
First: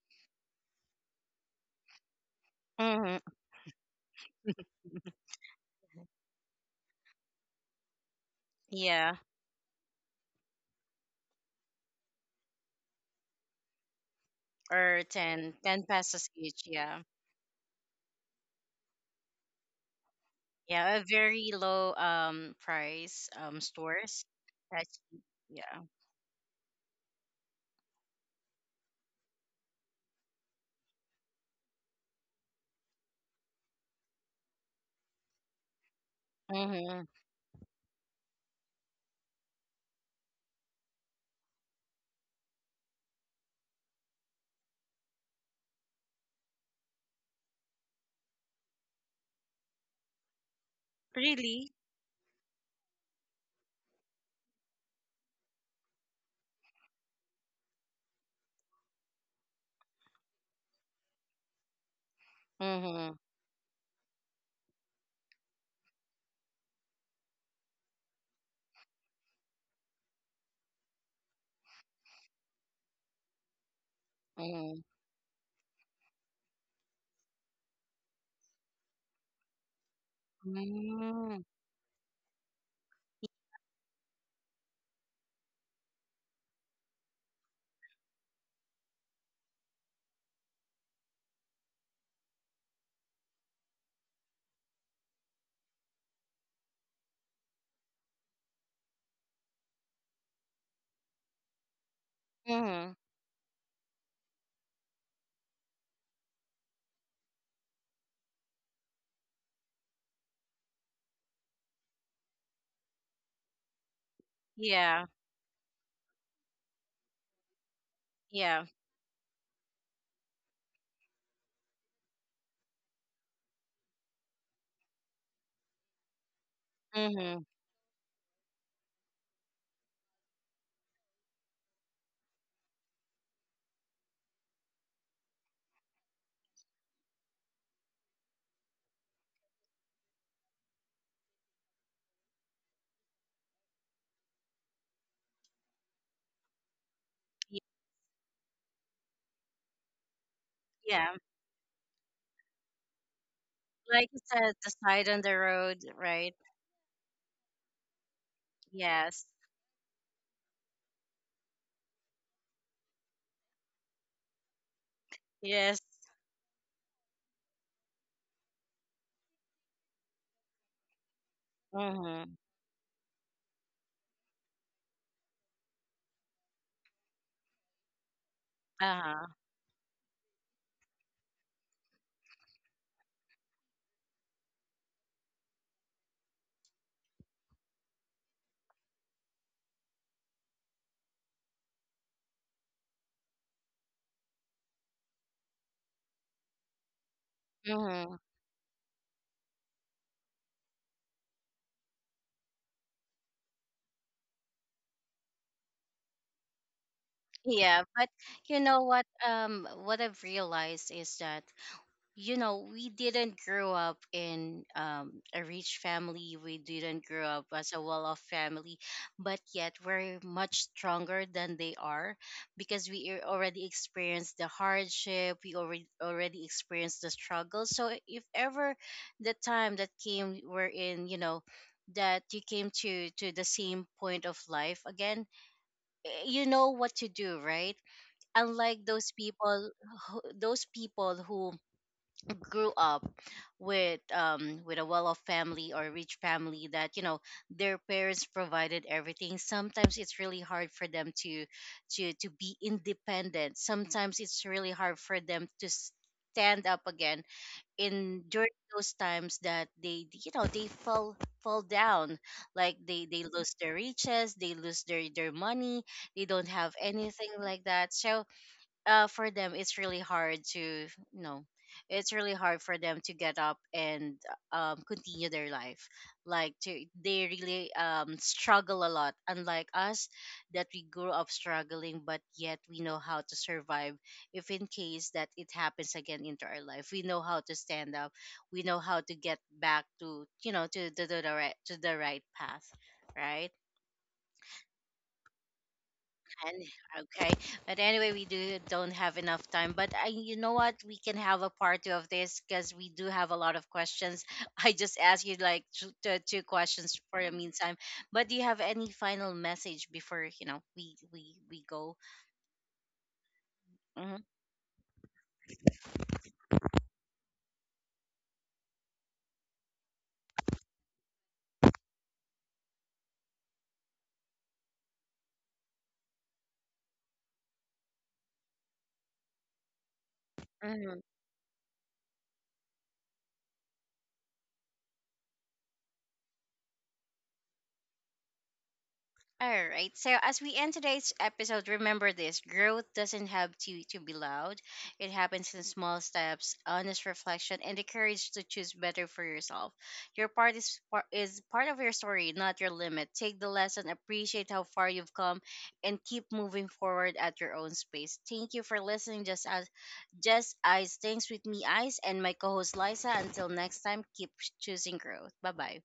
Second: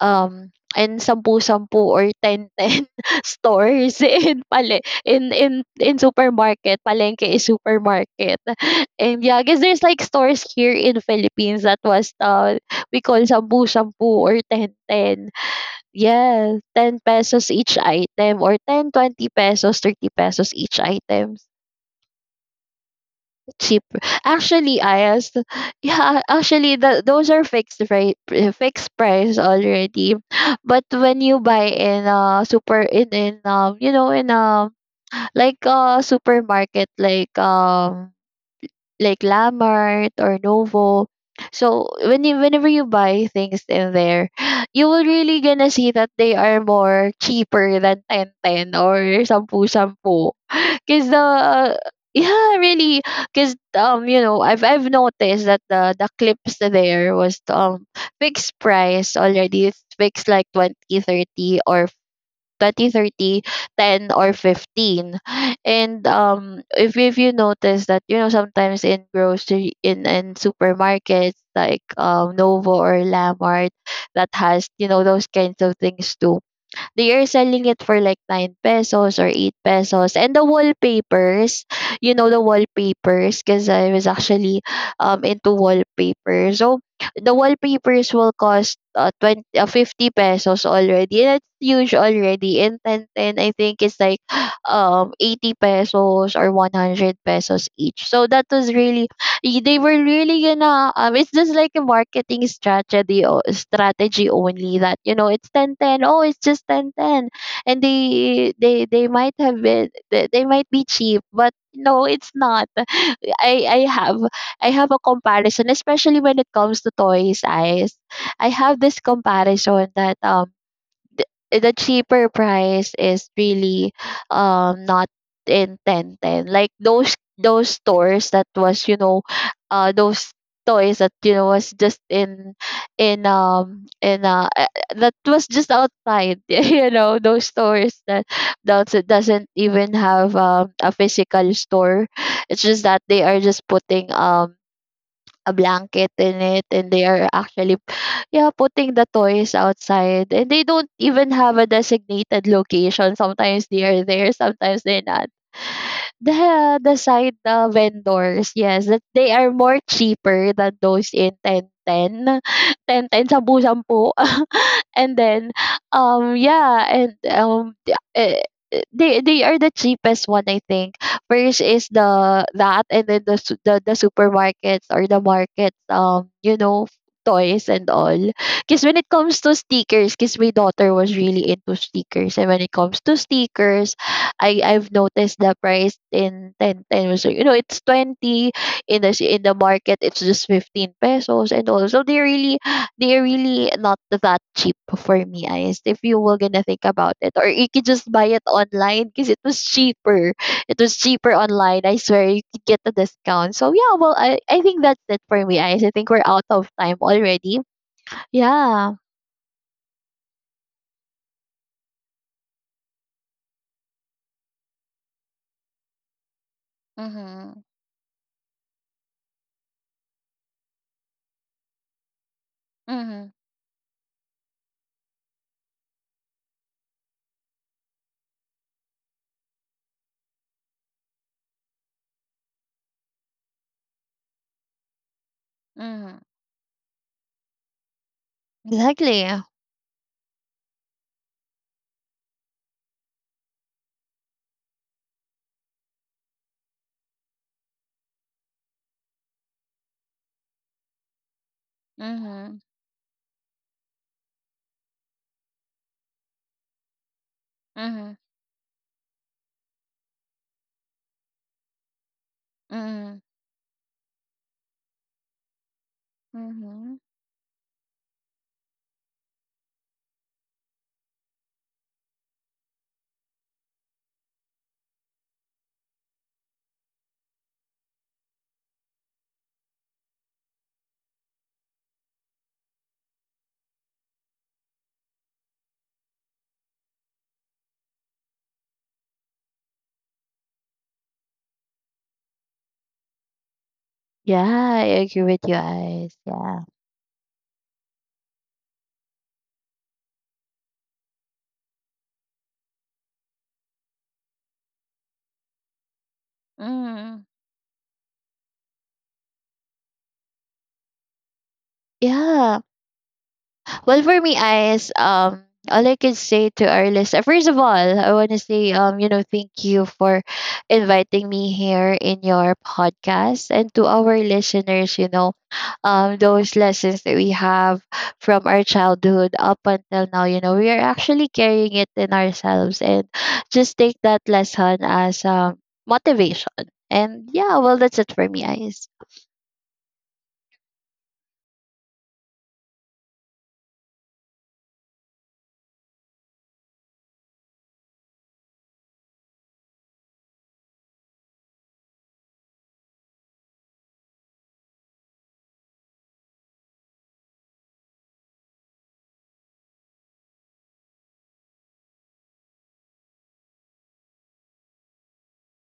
Speaker 2: and sampu-sampu or ten ten
Speaker 1: Mm-hmm.
Speaker 2: stores in pale in supermarket. Palengke is supermarket.
Speaker 1: Yeah.
Speaker 2: And yeah, I guess there's like stores here in Philippines that was, we call sampu-sampu or ten
Speaker 1: Or
Speaker 2: ten.
Speaker 1: ten ten 10 pesos
Speaker 2: Yes,
Speaker 1: each.
Speaker 2: ten
Speaker 1: Yeah.
Speaker 2: pesos each item, or 10, 20 pesos, 30 pesos each
Speaker 1: Yeah, a
Speaker 2: item.
Speaker 1: very low price
Speaker 2: Cheaper.
Speaker 1: stores.
Speaker 2: Actually,
Speaker 1: That's, yeah.
Speaker 2: yeah, actually, those are fixed rate, fixed price already. But when you buy in super in like supermarket
Speaker 1: Mm-hmm.
Speaker 2: like Lamart or Novo. So when whenever you buy things in there, you will really gonna see that they are more cheaper than Ten Ten or Sampu Sampu. Because
Speaker 1: Really?
Speaker 2: the yeah, really, because I've noticed that the clips there was fixed price already. It's fixed like 20, 30 or 20,
Speaker 1: Mm-hmm.
Speaker 2: 30, ten, or 15. And if you notice that, you know, sometimes in grocery in supermarkets like Novo or Lamart, that has,
Speaker 1: Mm-hmm.
Speaker 2: you know, those kinds of things too, they are selling it for like 9 pesos or 8 pesos. And the
Speaker 1: Mm-hmm.
Speaker 2: wallpapers, you know the wallpapers because I was actually into wallpaper. So the wallpapers will cost 20 50 pesos already. That's huge already. And 10, I think it's like 80 pesos or 100 pesos each. So that was really, they were really gonna, it's just like a marketing
Speaker 1: Mm-hmm.
Speaker 2: strategy only that, you know, it's 1010, oh, it's just 1010, and they they might be cheap, but no, it's not. i i have I have a
Speaker 1: Yeah.
Speaker 2: comparison, especially when it comes to toys, eyes. I
Speaker 1: Yeah.
Speaker 2: have this comparison that the cheaper price is really not in 10 ten, like
Speaker 1: Mm-hmm.
Speaker 2: those stores that was, you know, those toys that was just in that was just outside. You know those stores that doesn't even have, a physical store. It's just that they are just putting a blanket in it, and they are actually, yeah, putting the toys outside, and they don't
Speaker 1: Yeah.
Speaker 2: even have a designated location. Sometimes they are
Speaker 1: Like it
Speaker 2: there,
Speaker 1: says, the
Speaker 2: sometimes they're
Speaker 1: side on
Speaker 2: not.
Speaker 1: the road, right?
Speaker 2: The side vendors, yes, that
Speaker 1: Yes.
Speaker 2: they are more cheaper than those in ten ten. Ten ten sampu-sampu. And then
Speaker 1: Yes.
Speaker 2: yeah, and they are the cheapest one, I think. First is
Speaker 1: Mm-hmm.
Speaker 2: the that, and then the supermarkets or the markets, toys and all. Because when it
Speaker 1: Uh-huh.
Speaker 2: comes to stickers, because my daughter was really into stickers, and when it comes to stickers, I've noticed the price in ten ten 10 pesos. You know, it's 20, in the market it's just 15 pesos. And also they really, not that cheap for me, guys. If you were gonna think about it, or you could just
Speaker 1: Mm-hmm.
Speaker 2: buy it online, because it was cheaper. It was cheaper online, I swear. You could get a discount. So yeah, well, I think that's it for me, guys. I think we're out of time already.
Speaker 1: Yeah, but you know
Speaker 2: Yeah.
Speaker 1: what? What I've realized is that, you know, we didn't grow up in, a rich family. We didn't grow up
Speaker 2: Mhm.
Speaker 1: as a well off family, but yet we're much stronger than they are, because we
Speaker 2: Mhm.
Speaker 1: already experienced the hardship. We already experienced the struggle. So, if ever the time that came, we're in, you know, that you came to the same point of life again,
Speaker 2: Mhm.
Speaker 1: you know what to do, right? Unlike
Speaker 2: Exactly.
Speaker 1: those people who grew up with, with a well-off family or rich family, that, you know, their parents provided everything. Sometimes it's really hard for them to be
Speaker 2: Mhm.
Speaker 1: independent. Sometimes it's really hard for them to stand up again,
Speaker 2: Mhm.
Speaker 1: in during those times that they, you know, they fall, down, like they
Speaker 2: Mhm.
Speaker 1: lose their riches, they lose their money, they don't have
Speaker 2: Mm-hmm.
Speaker 1: anything like that. So, for them it's really hard to, you know, it's really hard for them to get up and, continue their life, like to they really, struggle a lot, unlike us, that we grew up struggling, but yet we know how to survive. If in case that it happens again into our life, we know how to stand up. We know how to get back, to, you know, to the right, to the right path, right?
Speaker 2: Yeah, I agree with you guys.
Speaker 1: And
Speaker 2: Yeah.
Speaker 1: okay, but anyway, we do don't have enough time. But I, you know what? We can have a part two of this because we do have a lot of questions. I just asked you like two questions for the
Speaker 2: Mm.
Speaker 1: meantime. But do you have any final message before, you know, we go?
Speaker 2: Yeah. Well, for me, eyes, all I can say to our listener, first of all, I want to say, thank you for inviting me here in your podcast, and to our listeners, you know, those lessons that we have from our childhood up until now, you know, we are
Speaker 1: Mm-hmm.
Speaker 2: actually carrying it in ourselves, and just take that lesson as motivation. And yeah, well, that's it for me, eyes.
Speaker 1: All right. So as we end today's episode, remember this: growth doesn't have to be loud. It happens in small steps, honest reflection, and the courage to choose better for yourself. Your part is is part of your story, not your limit. Take the lesson, appreciate how far you've come, and keep moving forward at your own space. Thank you for listening. Just eyes. Thanks with me, eyes, and my co-host Liza. Until next time, keep choosing growth. Bye bye.